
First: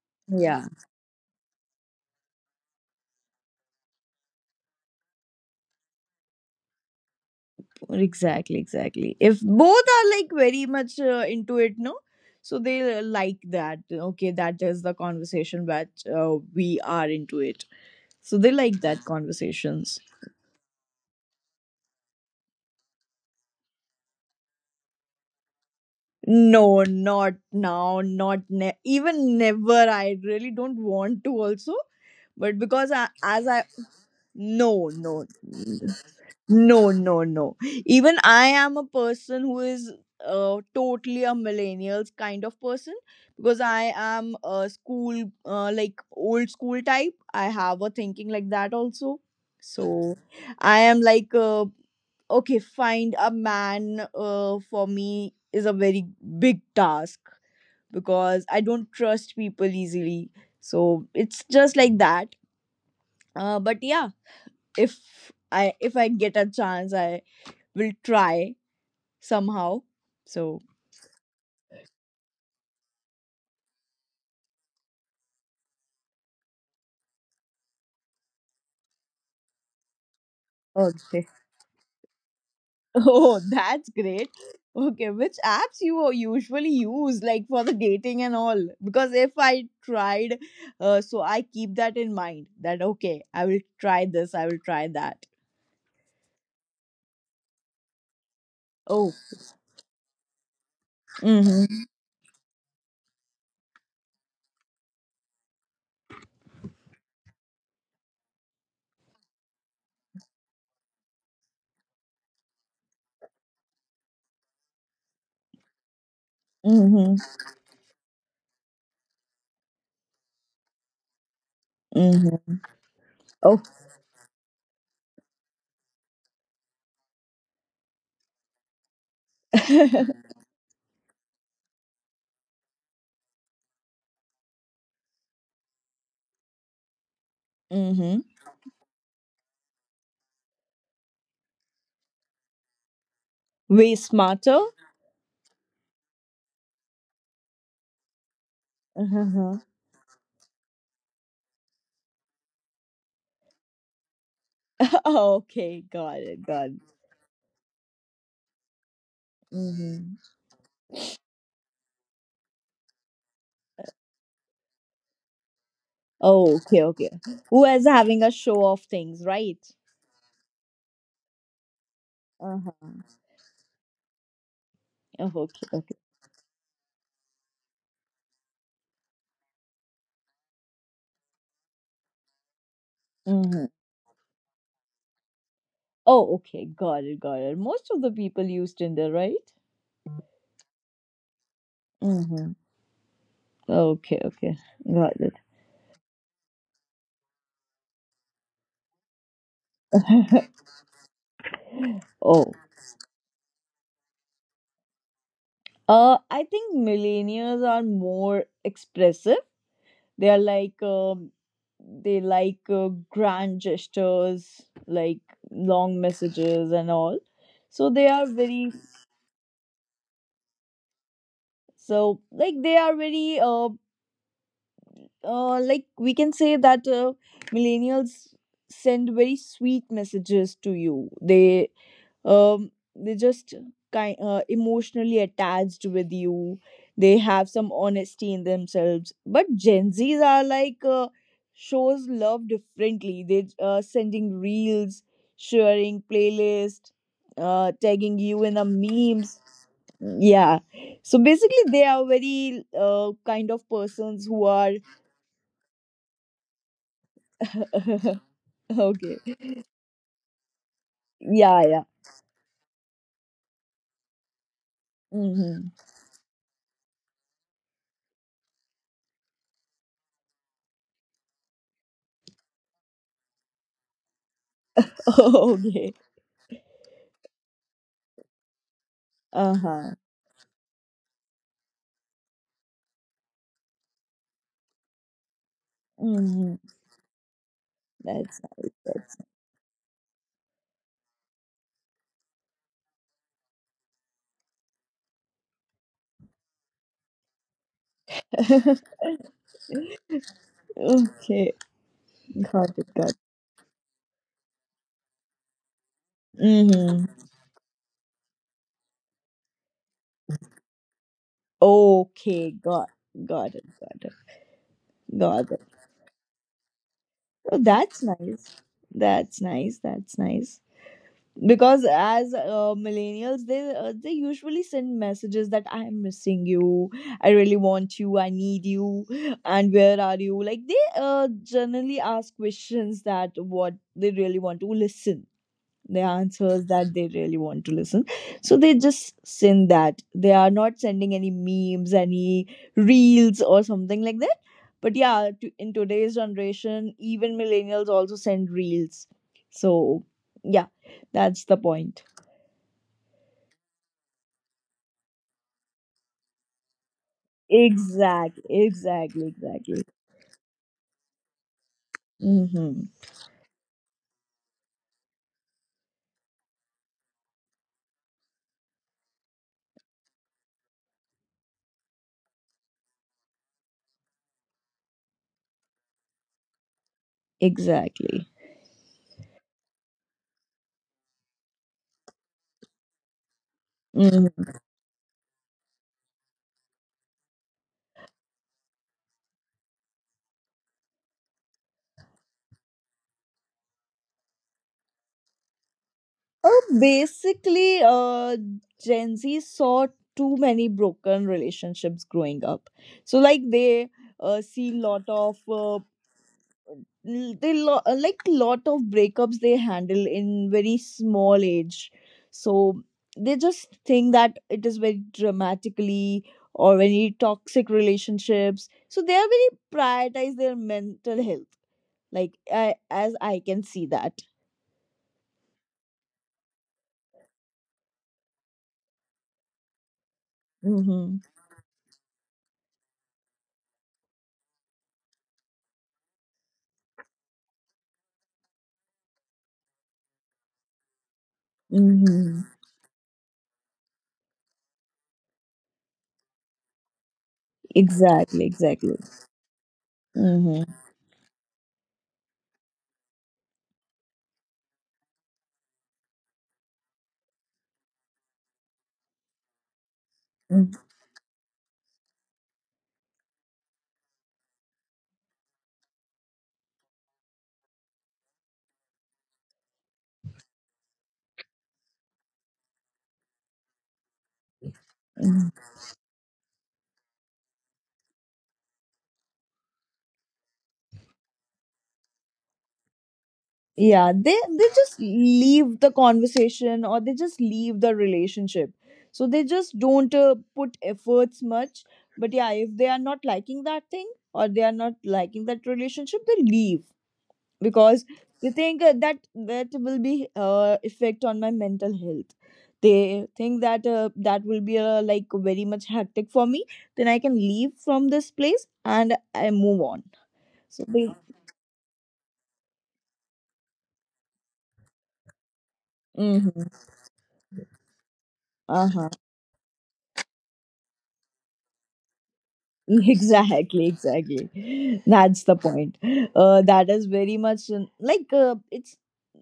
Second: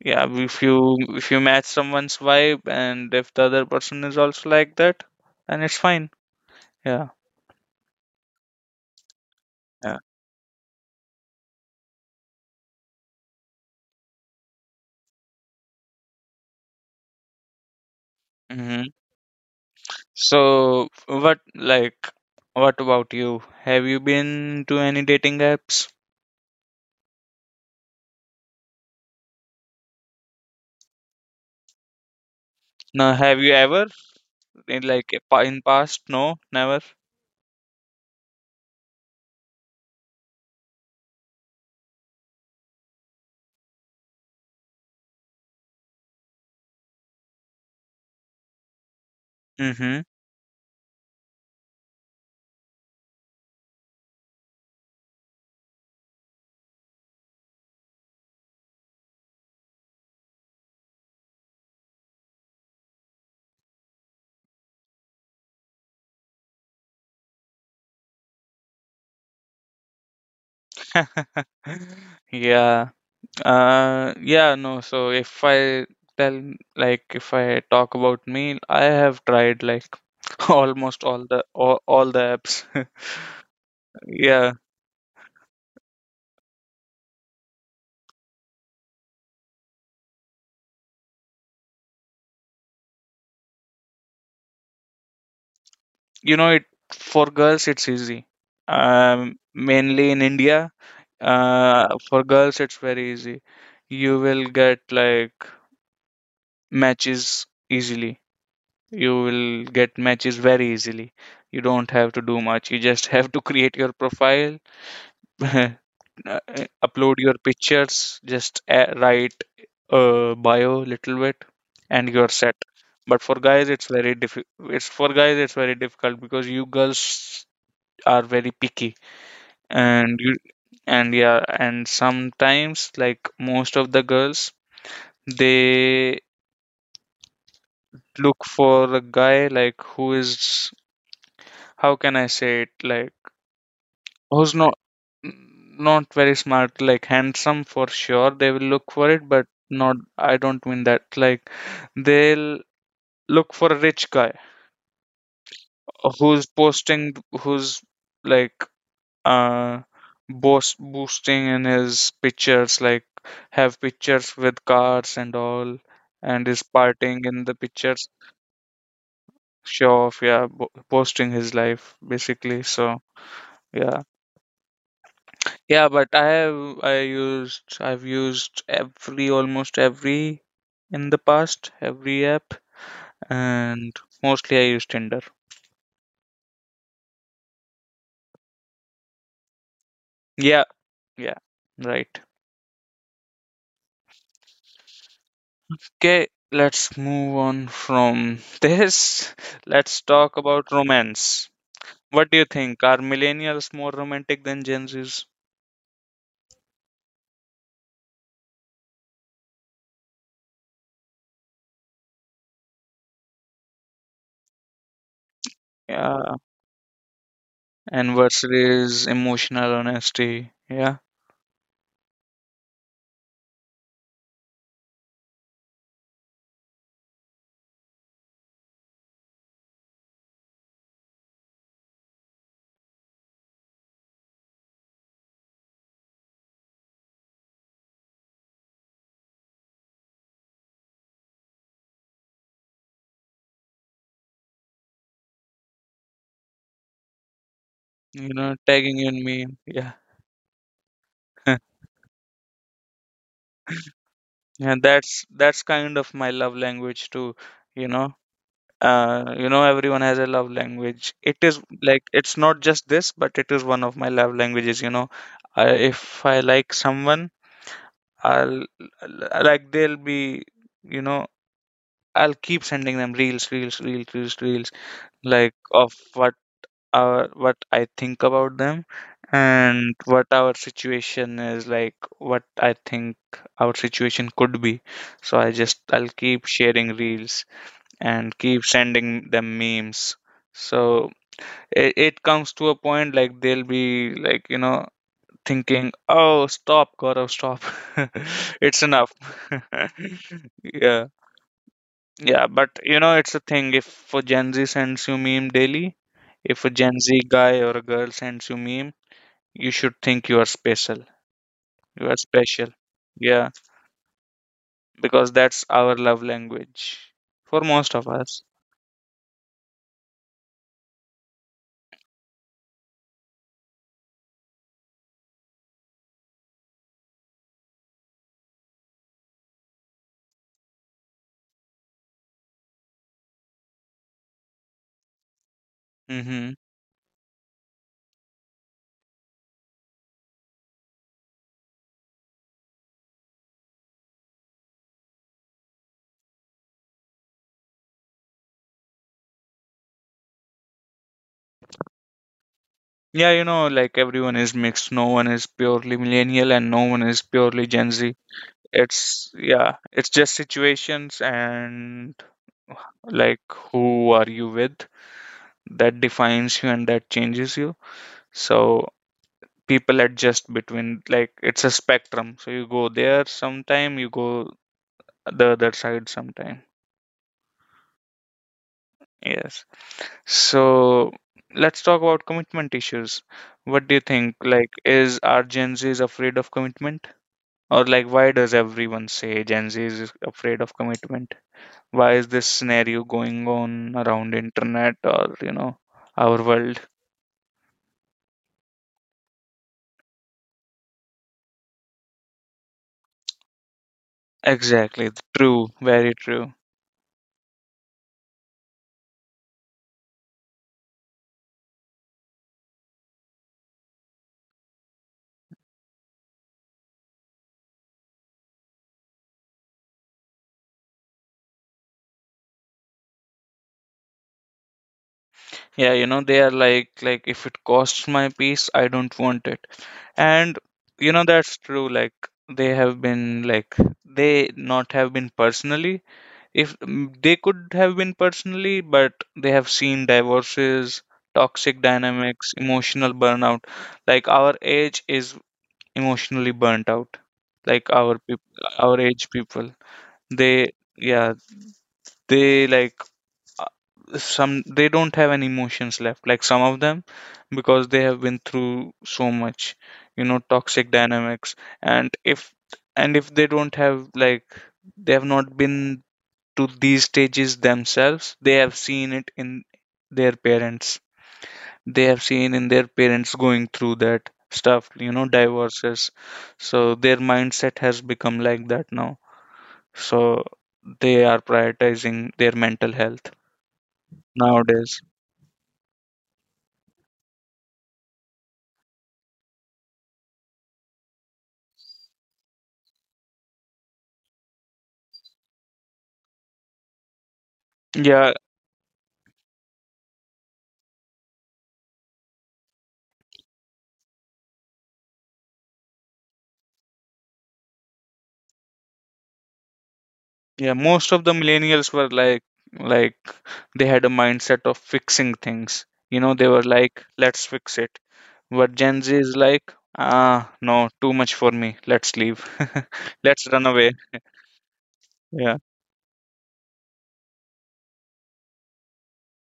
[SPEAKER 1] Yeah, if
[SPEAKER 2] Yeah,
[SPEAKER 1] you if you match someone's vibe and if the other person is also like that, then it's fine. Yeah.
[SPEAKER 2] exactly, exactly, if both
[SPEAKER 1] Yeah.
[SPEAKER 2] are like very much into it. No, so they like that, okay, that is the conversation that we are into it. So they like
[SPEAKER 1] Hmm.
[SPEAKER 2] that conversations.
[SPEAKER 1] So what like what about you? Have you been to any dating apps?
[SPEAKER 2] No, not now, not even never. I really don't want to also, but because I,
[SPEAKER 1] No, have
[SPEAKER 2] as
[SPEAKER 1] you
[SPEAKER 2] I,
[SPEAKER 1] ever, in
[SPEAKER 2] no,
[SPEAKER 1] like a
[SPEAKER 2] no,
[SPEAKER 1] in past? No, never.
[SPEAKER 2] no, no, no. Even I am a person who is totally a millennials kind of person because I am a school, like old school type. I have a thinking like that also.
[SPEAKER 1] Mm-hmm.
[SPEAKER 2] So I am like, okay, find a man for me is a very big task because I don't trust people easily. So it's just like that. But yeah, if I get a chance, I will try somehow. So
[SPEAKER 1] <laughs> Yeah. Yeah, no. So if I tell, like, if I talk about me, I have tried like <laughs> almost all
[SPEAKER 2] okay. <laughs>
[SPEAKER 1] the all the apps. <laughs>
[SPEAKER 2] Oh, that's great.
[SPEAKER 1] Yeah,
[SPEAKER 2] Okay, which apps you usually use like for the dating and all? Because if I tried, so I keep that in mind that okay, I will try this, I will try that.
[SPEAKER 1] you know, it, for girls it's easy.
[SPEAKER 2] Oh,
[SPEAKER 1] Mainly in India,
[SPEAKER 2] mm-hmm,
[SPEAKER 1] for girls it's very easy. You will get like matches easily. You will get matches very easily. You don't have to do much. You just <laughs> have to create your profile. <laughs> Uh, upload
[SPEAKER 2] mm-hmm,
[SPEAKER 1] your pictures, just write a bio little bit, and you're
[SPEAKER 2] mm-hmm.
[SPEAKER 1] set. But for
[SPEAKER 2] Oh,
[SPEAKER 1] guys it's very it's, for guys it's very difficult, because you girls are very picky, and you,
[SPEAKER 2] <laughs>
[SPEAKER 1] and yeah, and sometimes, like most of the girls, they
[SPEAKER 2] mm-hmm.
[SPEAKER 1] look for a guy, like who is, how can I say it, like
[SPEAKER 2] Way
[SPEAKER 1] who's
[SPEAKER 2] smarter.
[SPEAKER 1] not, not very smart, like handsome for sure they will look for it, but
[SPEAKER 2] Uh-huh.
[SPEAKER 1] not, I don't mean that, like they'll look for a rich guy
[SPEAKER 2] <laughs> Okay, got it,
[SPEAKER 1] who's
[SPEAKER 2] got it.
[SPEAKER 1] posting, who's like, uh,
[SPEAKER 2] Mm-hmm.
[SPEAKER 1] boast boosting in his pictures, like have pictures with cars and all and
[SPEAKER 2] Oh,
[SPEAKER 1] is
[SPEAKER 2] okay, okay.
[SPEAKER 1] partying in the
[SPEAKER 2] Who is
[SPEAKER 1] pictures.
[SPEAKER 2] having a show of things, right?
[SPEAKER 1] Show off, yeah, posting his life basically.
[SPEAKER 2] Uh-huh.
[SPEAKER 1] So yeah.
[SPEAKER 2] Oh, okay,
[SPEAKER 1] Yeah,
[SPEAKER 2] okay.
[SPEAKER 1] but I have, I used, I've used every, almost every in the past, every app,
[SPEAKER 2] Mm-hmm.
[SPEAKER 1] and mostly I use Tinder.
[SPEAKER 2] Oh, okay. Got it, got it. Most of the people used in there, right?
[SPEAKER 1] Yeah, yeah, right.
[SPEAKER 2] Mm-hmm. Okay, okay. Got
[SPEAKER 1] Okay, let's move on from <laughs> this. Let's talk
[SPEAKER 2] it.
[SPEAKER 1] about romance. What do you
[SPEAKER 2] <laughs> Oh.
[SPEAKER 1] think? Are millennials more romantic than Gen Zs?
[SPEAKER 2] I think millennials are more expressive. They are like, they like grand gestures, like long
[SPEAKER 1] Yeah,
[SPEAKER 2] messages and all. So they
[SPEAKER 1] and
[SPEAKER 2] are very,
[SPEAKER 1] versus emotional honesty. Yeah,
[SPEAKER 2] so like they are very like we can say that millennials send very sweet messages to you. They just kind emotionally attached with you. They have some honesty in themselves. But Gen Z's are like shows love differently. They sending reels, sharing playlist, tagging
[SPEAKER 1] you
[SPEAKER 2] you in
[SPEAKER 1] know,
[SPEAKER 2] the
[SPEAKER 1] tagging in
[SPEAKER 2] memes.
[SPEAKER 1] me. Yeah.
[SPEAKER 2] Yeah, so
[SPEAKER 1] <laughs>
[SPEAKER 2] basically they are very kind of persons who are.
[SPEAKER 1] And that's kind of my love language too, you know.
[SPEAKER 2] <laughs> Okay.
[SPEAKER 1] You know, everyone has a love language. It is
[SPEAKER 2] Yeah, yeah.
[SPEAKER 1] like, it's not just this, but it is one of my love languages, you know.
[SPEAKER 2] Mm-hmm.
[SPEAKER 1] I, if I like someone, I'll, like they'll be, you know, I'll keep sending them reels, reels, reels, reels, reels,
[SPEAKER 2] <laughs>
[SPEAKER 1] like of
[SPEAKER 2] Okay.
[SPEAKER 1] what our, what I think about them, and
[SPEAKER 2] Uh-huh.
[SPEAKER 1] what our situation is like, what I think our situation could be. So I just, I'll keep
[SPEAKER 2] Mm-hmm.
[SPEAKER 1] sharing reels and
[SPEAKER 2] That's
[SPEAKER 1] keep
[SPEAKER 2] nice. That's
[SPEAKER 1] sending them memes. So it comes to a point like they'll be like, you know, thinking, oh stop, Gaurav, stop, <laughs>
[SPEAKER 2] nice.
[SPEAKER 1] it's enough. <laughs>
[SPEAKER 2] <laughs>
[SPEAKER 1] Yeah.
[SPEAKER 2] Okay.
[SPEAKER 1] Yeah, but
[SPEAKER 2] Got it.
[SPEAKER 1] you
[SPEAKER 2] Got
[SPEAKER 1] know,
[SPEAKER 2] it.
[SPEAKER 1] it's a thing. If a Gen Z sends you meme daily, if a Gen
[SPEAKER 2] Mm-hmm.
[SPEAKER 1] Z guy or a girl sends you meme, you should think you are special. You are
[SPEAKER 2] Okay.
[SPEAKER 1] special.
[SPEAKER 2] Got
[SPEAKER 1] Yeah,
[SPEAKER 2] it. Got it.
[SPEAKER 1] because
[SPEAKER 2] Got it.
[SPEAKER 1] that's our love language
[SPEAKER 2] Oh,
[SPEAKER 1] for
[SPEAKER 2] that's
[SPEAKER 1] most of us.
[SPEAKER 2] nice. That's nice. That's nice. Because as millennials, they usually send messages that I am missing you, I really want you, I need you, and where are you. Like they generally ask questions that what they really want to listen, the
[SPEAKER 1] Mm-hmm.
[SPEAKER 2] answers that they really want to listen. So they just send that. They are not sending any memes, any reels or something like that. But yeah, to, in today's generation, even millennials also send reels. So yeah, that's the point.
[SPEAKER 1] Yeah, you know, like everyone is mixed. No one is purely millennial and no one is purely Gen Z.
[SPEAKER 2] Exactly, exactly,
[SPEAKER 1] It's,
[SPEAKER 2] exactly.
[SPEAKER 1] yeah, it's just situations, and
[SPEAKER 2] Mm-hmm.
[SPEAKER 1] like, who are you with, that defines you and that changes you. So people adjust between, like it's a spectrum, so you go there sometime, you go the other side sometime.
[SPEAKER 2] Exactly.
[SPEAKER 1] Yes. So let's talk about commitment issues. What do you
[SPEAKER 2] Mm.
[SPEAKER 1] think, like, is, are Gen Z's afraid of commitment, or like, why does everyone say Gen Z is afraid of commitment? Why is this scenario going on around internet, or you know, our
[SPEAKER 2] Oh,
[SPEAKER 1] world?
[SPEAKER 2] basically, Gen Z saw too many broken relationships growing up. So, like, they see lot
[SPEAKER 1] Exactly.
[SPEAKER 2] of
[SPEAKER 1] True. Very true.
[SPEAKER 2] like lot of breakups they handle in very small age so they just think that it is very dramatically or very toxic relationships so they are very prioritize their mental health like as I can see that.
[SPEAKER 1] Yeah, you know, they are like, if it costs my peace, I don't want it. And you
[SPEAKER 2] Mm-hmm.
[SPEAKER 1] know that's true, like they have been like, they not have been personally, if, they could have been personally, but they have seen divorces, toxic
[SPEAKER 2] Mm-hmm.
[SPEAKER 1] dynamics, emotional burnout. Like our age is emotionally burnt out. Like our
[SPEAKER 2] Exactly,
[SPEAKER 1] people,
[SPEAKER 2] exactly.
[SPEAKER 1] our age people,
[SPEAKER 2] Mm-hmm.
[SPEAKER 1] they, yeah, they like, uh, some, they don't have any emotions left, like some of them, because they have been through so much, you know,
[SPEAKER 2] Mm-hmm.
[SPEAKER 1] toxic dynamics. And if, and if they don't have, like they have not been to these stages themselves, they have seen it in their parents. They have seen in their parents going through that stuff, you know, divorces. So their mindset has become like that now. So they are prioritizing their mental health
[SPEAKER 2] Yeah, they just
[SPEAKER 1] nowadays.
[SPEAKER 2] leave the conversation or they just leave the relationship, so they just don't put efforts much. But yeah, if they are not liking that thing or they are not liking that relationship, they leave, because
[SPEAKER 1] Yeah.
[SPEAKER 2] they think that will be effect on my mental health. They think that that will be like very much hectic for me, then I can leave from this place and I move on,
[SPEAKER 1] Yeah,
[SPEAKER 2] so they.
[SPEAKER 1] most of the millennials were like they had a mindset of fixing things. You know, they
[SPEAKER 2] Hmm.
[SPEAKER 1] were like, let's fix it. But Gen Z is like, ah, no, too much for me. Let's leave. <laughs>
[SPEAKER 2] <laughs>
[SPEAKER 1] Let's run
[SPEAKER 2] Exactly,
[SPEAKER 1] away.
[SPEAKER 2] exactly, that's the
[SPEAKER 1] Yeah.
[SPEAKER 2] point. That is very much it's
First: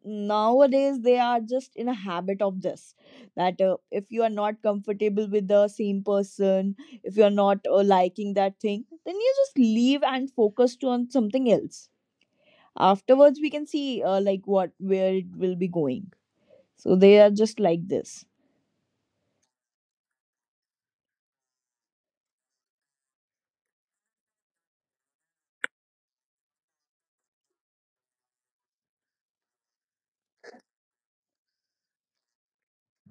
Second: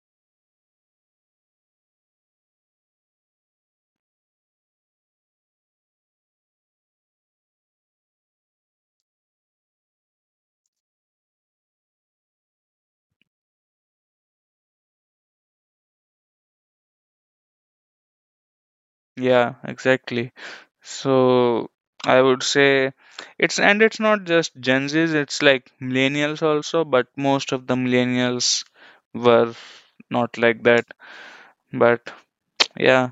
[SPEAKER 2] nowadays they are just in a habit of this, that if you are not comfortable with the same person, if you're not liking that thing, then you just leave and focus to on something else. Afterwards we can see like what where it will be going, so they are just like this.
[SPEAKER 1] Yeah, exactly. So I would say it's, and it's not just Gen Zs, it's like millennials also, but most of the millennials were not like that. But yeah.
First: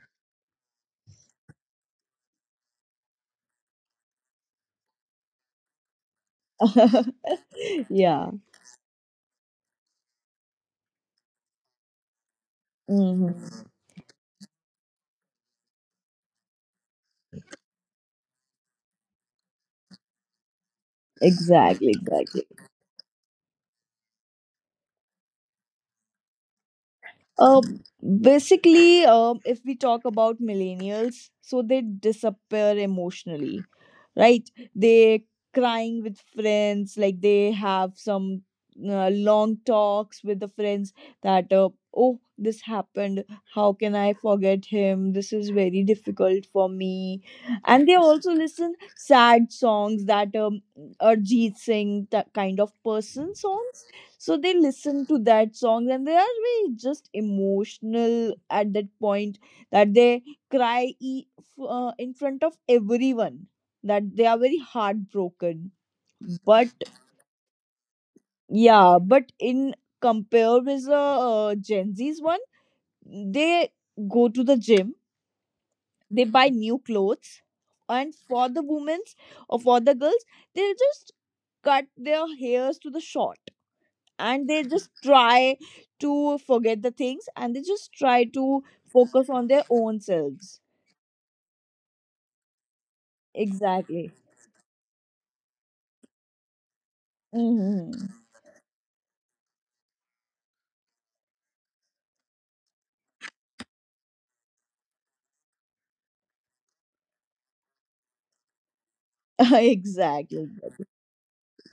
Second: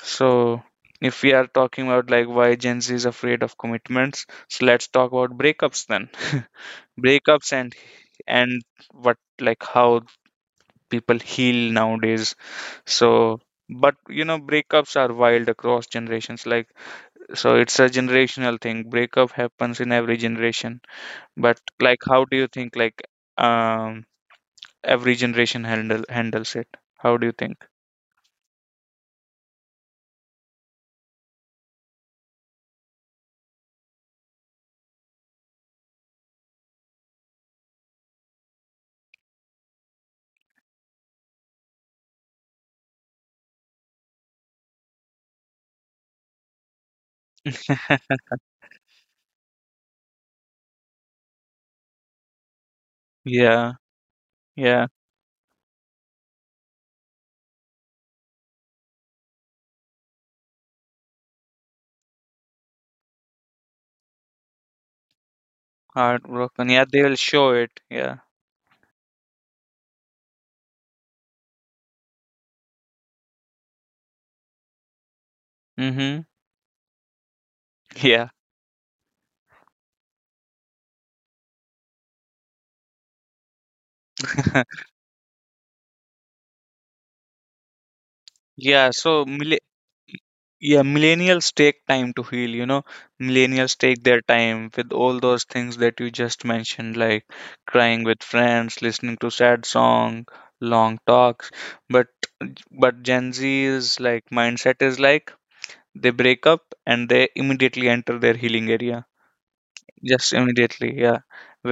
[SPEAKER 1] So, if we are talking about like why Gen Z is afraid of commitments, so let's talk about breakups then. <laughs> Breakups and
[SPEAKER 2] <laughs> Yeah.
[SPEAKER 1] and what, like how people heal nowadays.
[SPEAKER 2] Mhm.
[SPEAKER 1] So, but you know, breakups are wild across generations. Like, so it's a generational thing. Breakup happens in every generation. But
[SPEAKER 2] Exactly,
[SPEAKER 1] like, how do
[SPEAKER 2] exactly.
[SPEAKER 1] you think like, um, every generation handles it? How do you
[SPEAKER 2] Uh,
[SPEAKER 1] think?
[SPEAKER 2] Basically, if we talk about millennials, so they disappear emotionally, right. They crying with friends, like they have some long talks with the friends, that oh this happened, how can I forget him, this is very difficult for me. And they
[SPEAKER 1] <laughs>
[SPEAKER 2] also <laughs> listen sad songs that Arjit Singh, that kind of person
[SPEAKER 1] Yeah,
[SPEAKER 2] songs. So they
[SPEAKER 1] yeah,
[SPEAKER 2] listen to that song and they are very just emotional at that point, that they cry in front of everyone, that they are very heartbroken. But
[SPEAKER 1] heartbroken. Yeah, they will show it. Yeah.
[SPEAKER 2] yeah, but in compare with the Gen Z's one, they go to the gym,
[SPEAKER 1] Mm-hmm.
[SPEAKER 2] they buy new clothes, and
[SPEAKER 1] Yeah.
[SPEAKER 2] for the women or for the girls, they just cut their hairs to the short and they just
[SPEAKER 1] <laughs>
[SPEAKER 2] try to forget the things and they just try to
[SPEAKER 1] Yeah. So,
[SPEAKER 2] focus on their own selves.
[SPEAKER 1] yeah, millennials take time to heal, you know. Millennials take
[SPEAKER 2] Exactly.
[SPEAKER 1] their time with all those things that you just mentioned, like crying with
[SPEAKER 2] Hmm.
[SPEAKER 1] friends, listening to sad song, long talks. But but Gen Z's like mindset is like they break up and they immediately enter their healing area.
[SPEAKER 2] <laughs>
[SPEAKER 1] Just
[SPEAKER 2] Exactly.
[SPEAKER 1] immediately, yeah.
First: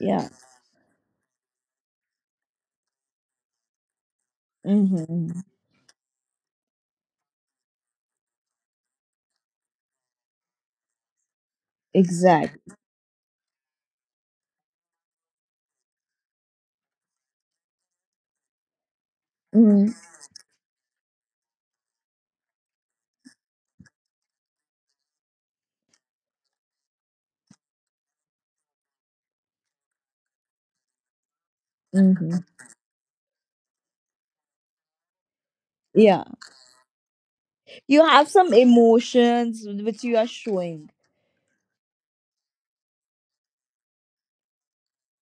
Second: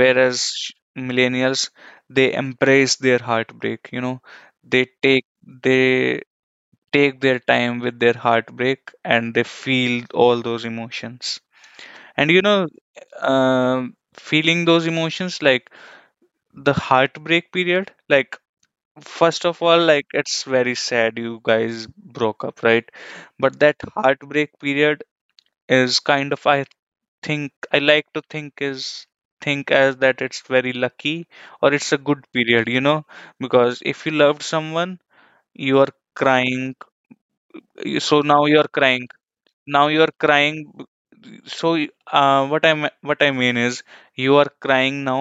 [SPEAKER 2] Yeah.
[SPEAKER 1] sh- Millennials, they embrace their heartbreak, you know. They take,
[SPEAKER 2] Hmm.
[SPEAKER 1] they take their time with their heartbreak and they feel all those emotions. And you know,
[SPEAKER 2] Exactly.
[SPEAKER 1] feeling those emotions, like the heartbreak period, like first of all, like it's very sad you guys broke up, right? But that heartbreak period is kind of, I think, I like to think is, think as that it's very lucky, or it's a good
[SPEAKER 2] Mm-hmm.
[SPEAKER 1] period, you know, because if you loved someone, you are
[SPEAKER 2] Yeah.
[SPEAKER 1] crying,
[SPEAKER 2] You
[SPEAKER 1] so
[SPEAKER 2] have
[SPEAKER 1] now
[SPEAKER 2] some
[SPEAKER 1] you're crying,
[SPEAKER 2] emotions
[SPEAKER 1] now you
[SPEAKER 2] which
[SPEAKER 1] are
[SPEAKER 2] you are
[SPEAKER 1] crying,
[SPEAKER 2] showing.
[SPEAKER 1] so uh, what i what I mean is, you are crying now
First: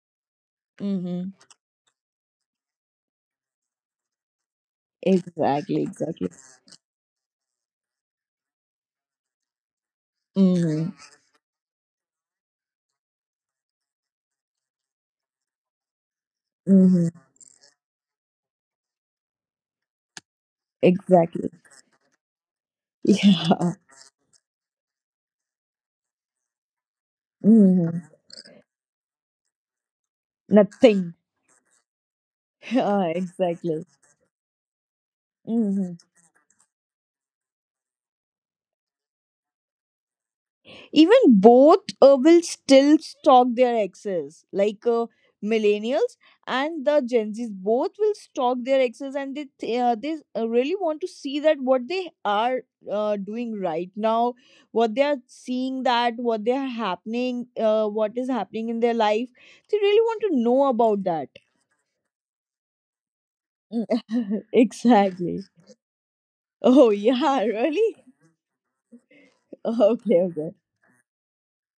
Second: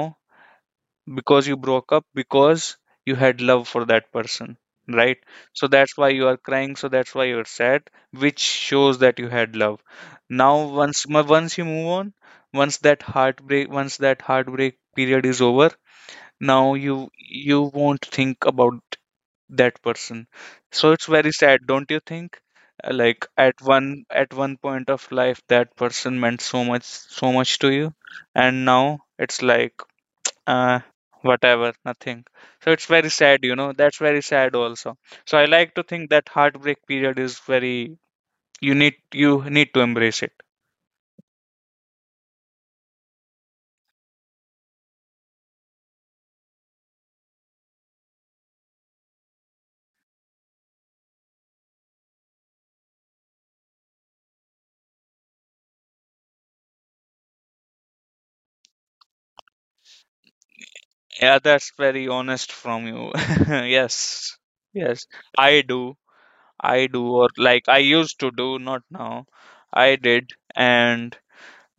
[SPEAKER 2] Mm-hmm.
[SPEAKER 1] because you broke up, because you had love for that person, right? So
[SPEAKER 2] Exactly,
[SPEAKER 1] that's why you
[SPEAKER 2] exactly.
[SPEAKER 1] are crying, so that's why you're sad, which shows that you had love. Now
[SPEAKER 2] Mm-hmm.
[SPEAKER 1] once once you move on, once that heartbreak period is over, now you
[SPEAKER 2] Mm-hmm.
[SPEAKER 1] you won't think about that person. So it's very
[SPEAKER 2] Exactly.
[SPEAKER 1] sad,
[SPEAKER 2] <laughs>
[SPEAKER 1] don't you think? Like at
[SPEAKER 2] Yeah.
[SPEAKER 1] one, at one point of life that person meant so much to you,
[SPEAKER 2] Mm-hmm.
[SPEAKER 1] and now it's like, uh,
[SPEAKER 2] Nothing.
[SPEAKER 1] whatever, nothing. So
[SPEAKER 2] <laughs>
[SPEAKER 1] it's very
[SPEAKER 2] Yeah,
[SPEAKER 1] sad, you know,
[SPEAKER 2] exactly.
[SPEAKER 1] that's very sad also. So I like to
[SPEAKER 2] Mm-hmm.
[SPEAKER 1] think that heartbreak period is very, you need, you need to embrace it.
[SPEAKER 2] Even both will still stalk their exes, like millennials and the Gen Z's both will stalk their exes, and they really want to see that what they are doing right now, what they are seeing, that what they are happening, what is happening in their life, they really want to know about that.
[SPEAKER 1] Yeah, that's very honest from you. <laughs> Yes.
[SPEAKER 2] <laughs>
[SPEAKER 1] Yes,
[SPEAKER 2] Exactly.
[SPEAKER 1] I do. I
[SPEAKER 2] Oh
[SPEAKER 1] do, or
[SPEAKER 2] yeah,
[SPEAKER 1] like I
[SPEAKER 2] really?
[SPEAKER 1] used to do, not now.
[SPEAKER 2] <laughs>
[SPEAKER 1] I
[SPEAKER 2] Okay,
[SPEAKER 1] did,
[SPEAKER 2] okay.
[SPEAKER 1] and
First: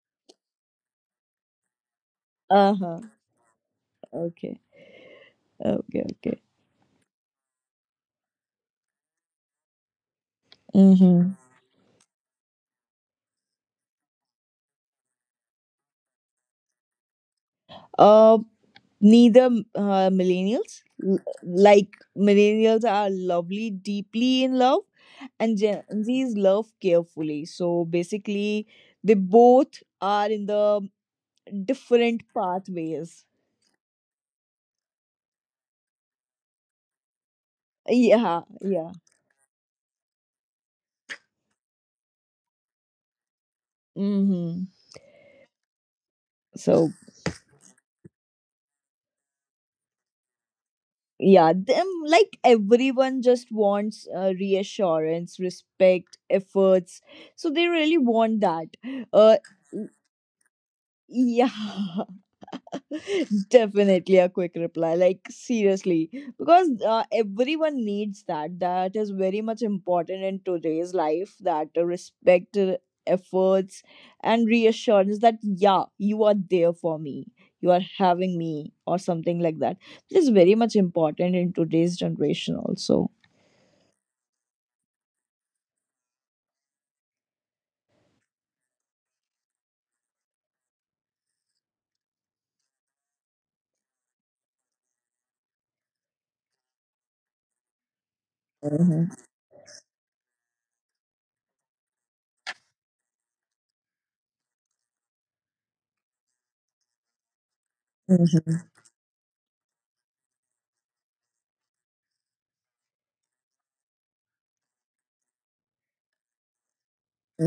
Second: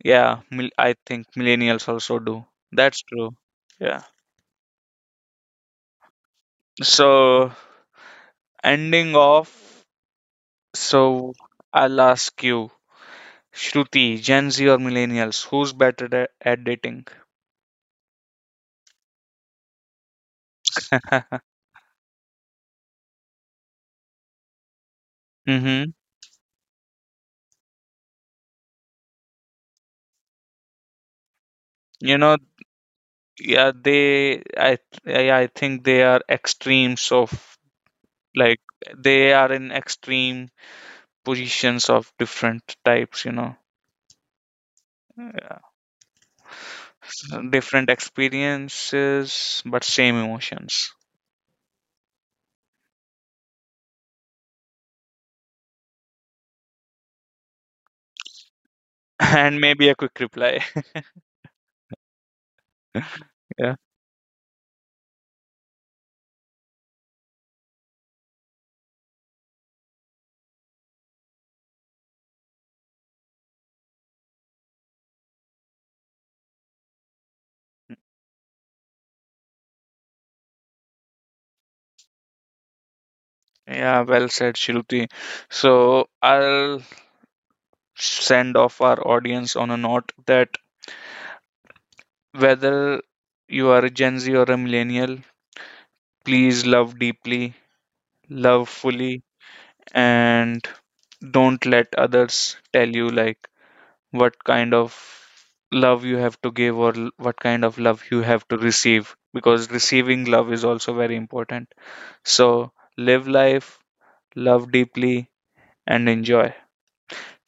[SPEAKER 1] yeah, I think millennials also do.
[SPEAKER 2] Uh-huh.
[SPEAKER 1] That's true. Yeah.
[SPEAKER 2] Okay. Okay, okay.
[SPEAKER 1] So, ending off, so
[SPEAKER 2] Mm-hmm.
[SPEAKER 1] I'll ask you, Shruti, Gen Z or millennials, who's better at dating?
[SPEAKER 2] Uh, Neither.
[SPEAKER 1] <laughs>
[SPEAKER 2] Like millennials are lovely deeply in love, and Gen
[SPEAKER 1] Mm-hmm.
[SPEAKER 2] Z's love carefully, so basically they both are in the
[SPEAKER 1] You
[SPEAKER 2] different
[SPEAKER 1] know,
[SPEAKER 2] pathways.
[SPEAKER 1] yeah, they, I think they are extremes of,
[SPEAKER 2] Yeah,
[SPEAKER 1] like
[SPEAKER 2] yeah.
[SPEAKER 1] they are in extreme positions of different types, you know.
[SPEAKER 2] Mm-hmm. So
[SPEAKER 1] Different experiences but same emotions.
[SPEAKER 2] yeah, them like everyone just wants reassurance, respect, efforts, so they really want that.
[SPEAKER 1] <laughs>
[SPEAKER 2] uh
[SPEAKER 1] And maybe a quick reply. <laughs>
[SPEAKER 2] yeah. <laughs> <laughs>
[SPEAKER 1] Yeah.
[SPEAKER 2] Definitely a quick reply. Like, seriously, because everyone needs that. That is very much important in today's life, that respect, efforts, and reassurance, that, yeah, you are there for me, you are having me, or something like that. It is very much important in today's generation, also.
[SPEAKER 1] Yeah, well said, Shruti. So I'll send off our audience on a note that whether you are a Gen Z or a millennial, please love deeply, love
[SPEAKER 2] Mhm,
[SPEAKER 1] fully, and don't let others tell you like what kind of love you have to give, or what kind of love you have to
[SPEAKER 2] mhm,
[SPEAKER 1] receive, because receiving love is also very important. So live life, love deeply, and enjoy.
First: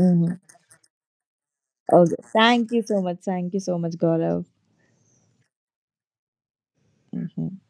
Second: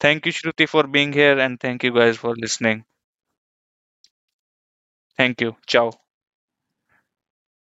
[SPEAKER 1] Thank you, Shruti, for being here, and thank you
[SPEAKER 2] Okay.
[SPEAKER 1] guys for
[SPEAKER 2] Thank you
[SPEAKER 1] listening.
[SPEAKER 2] so much. Thank you so much, Gaurav.
[SPEAKER 1] Thank you. Ciao.
[SPEAKER 2] Mhm.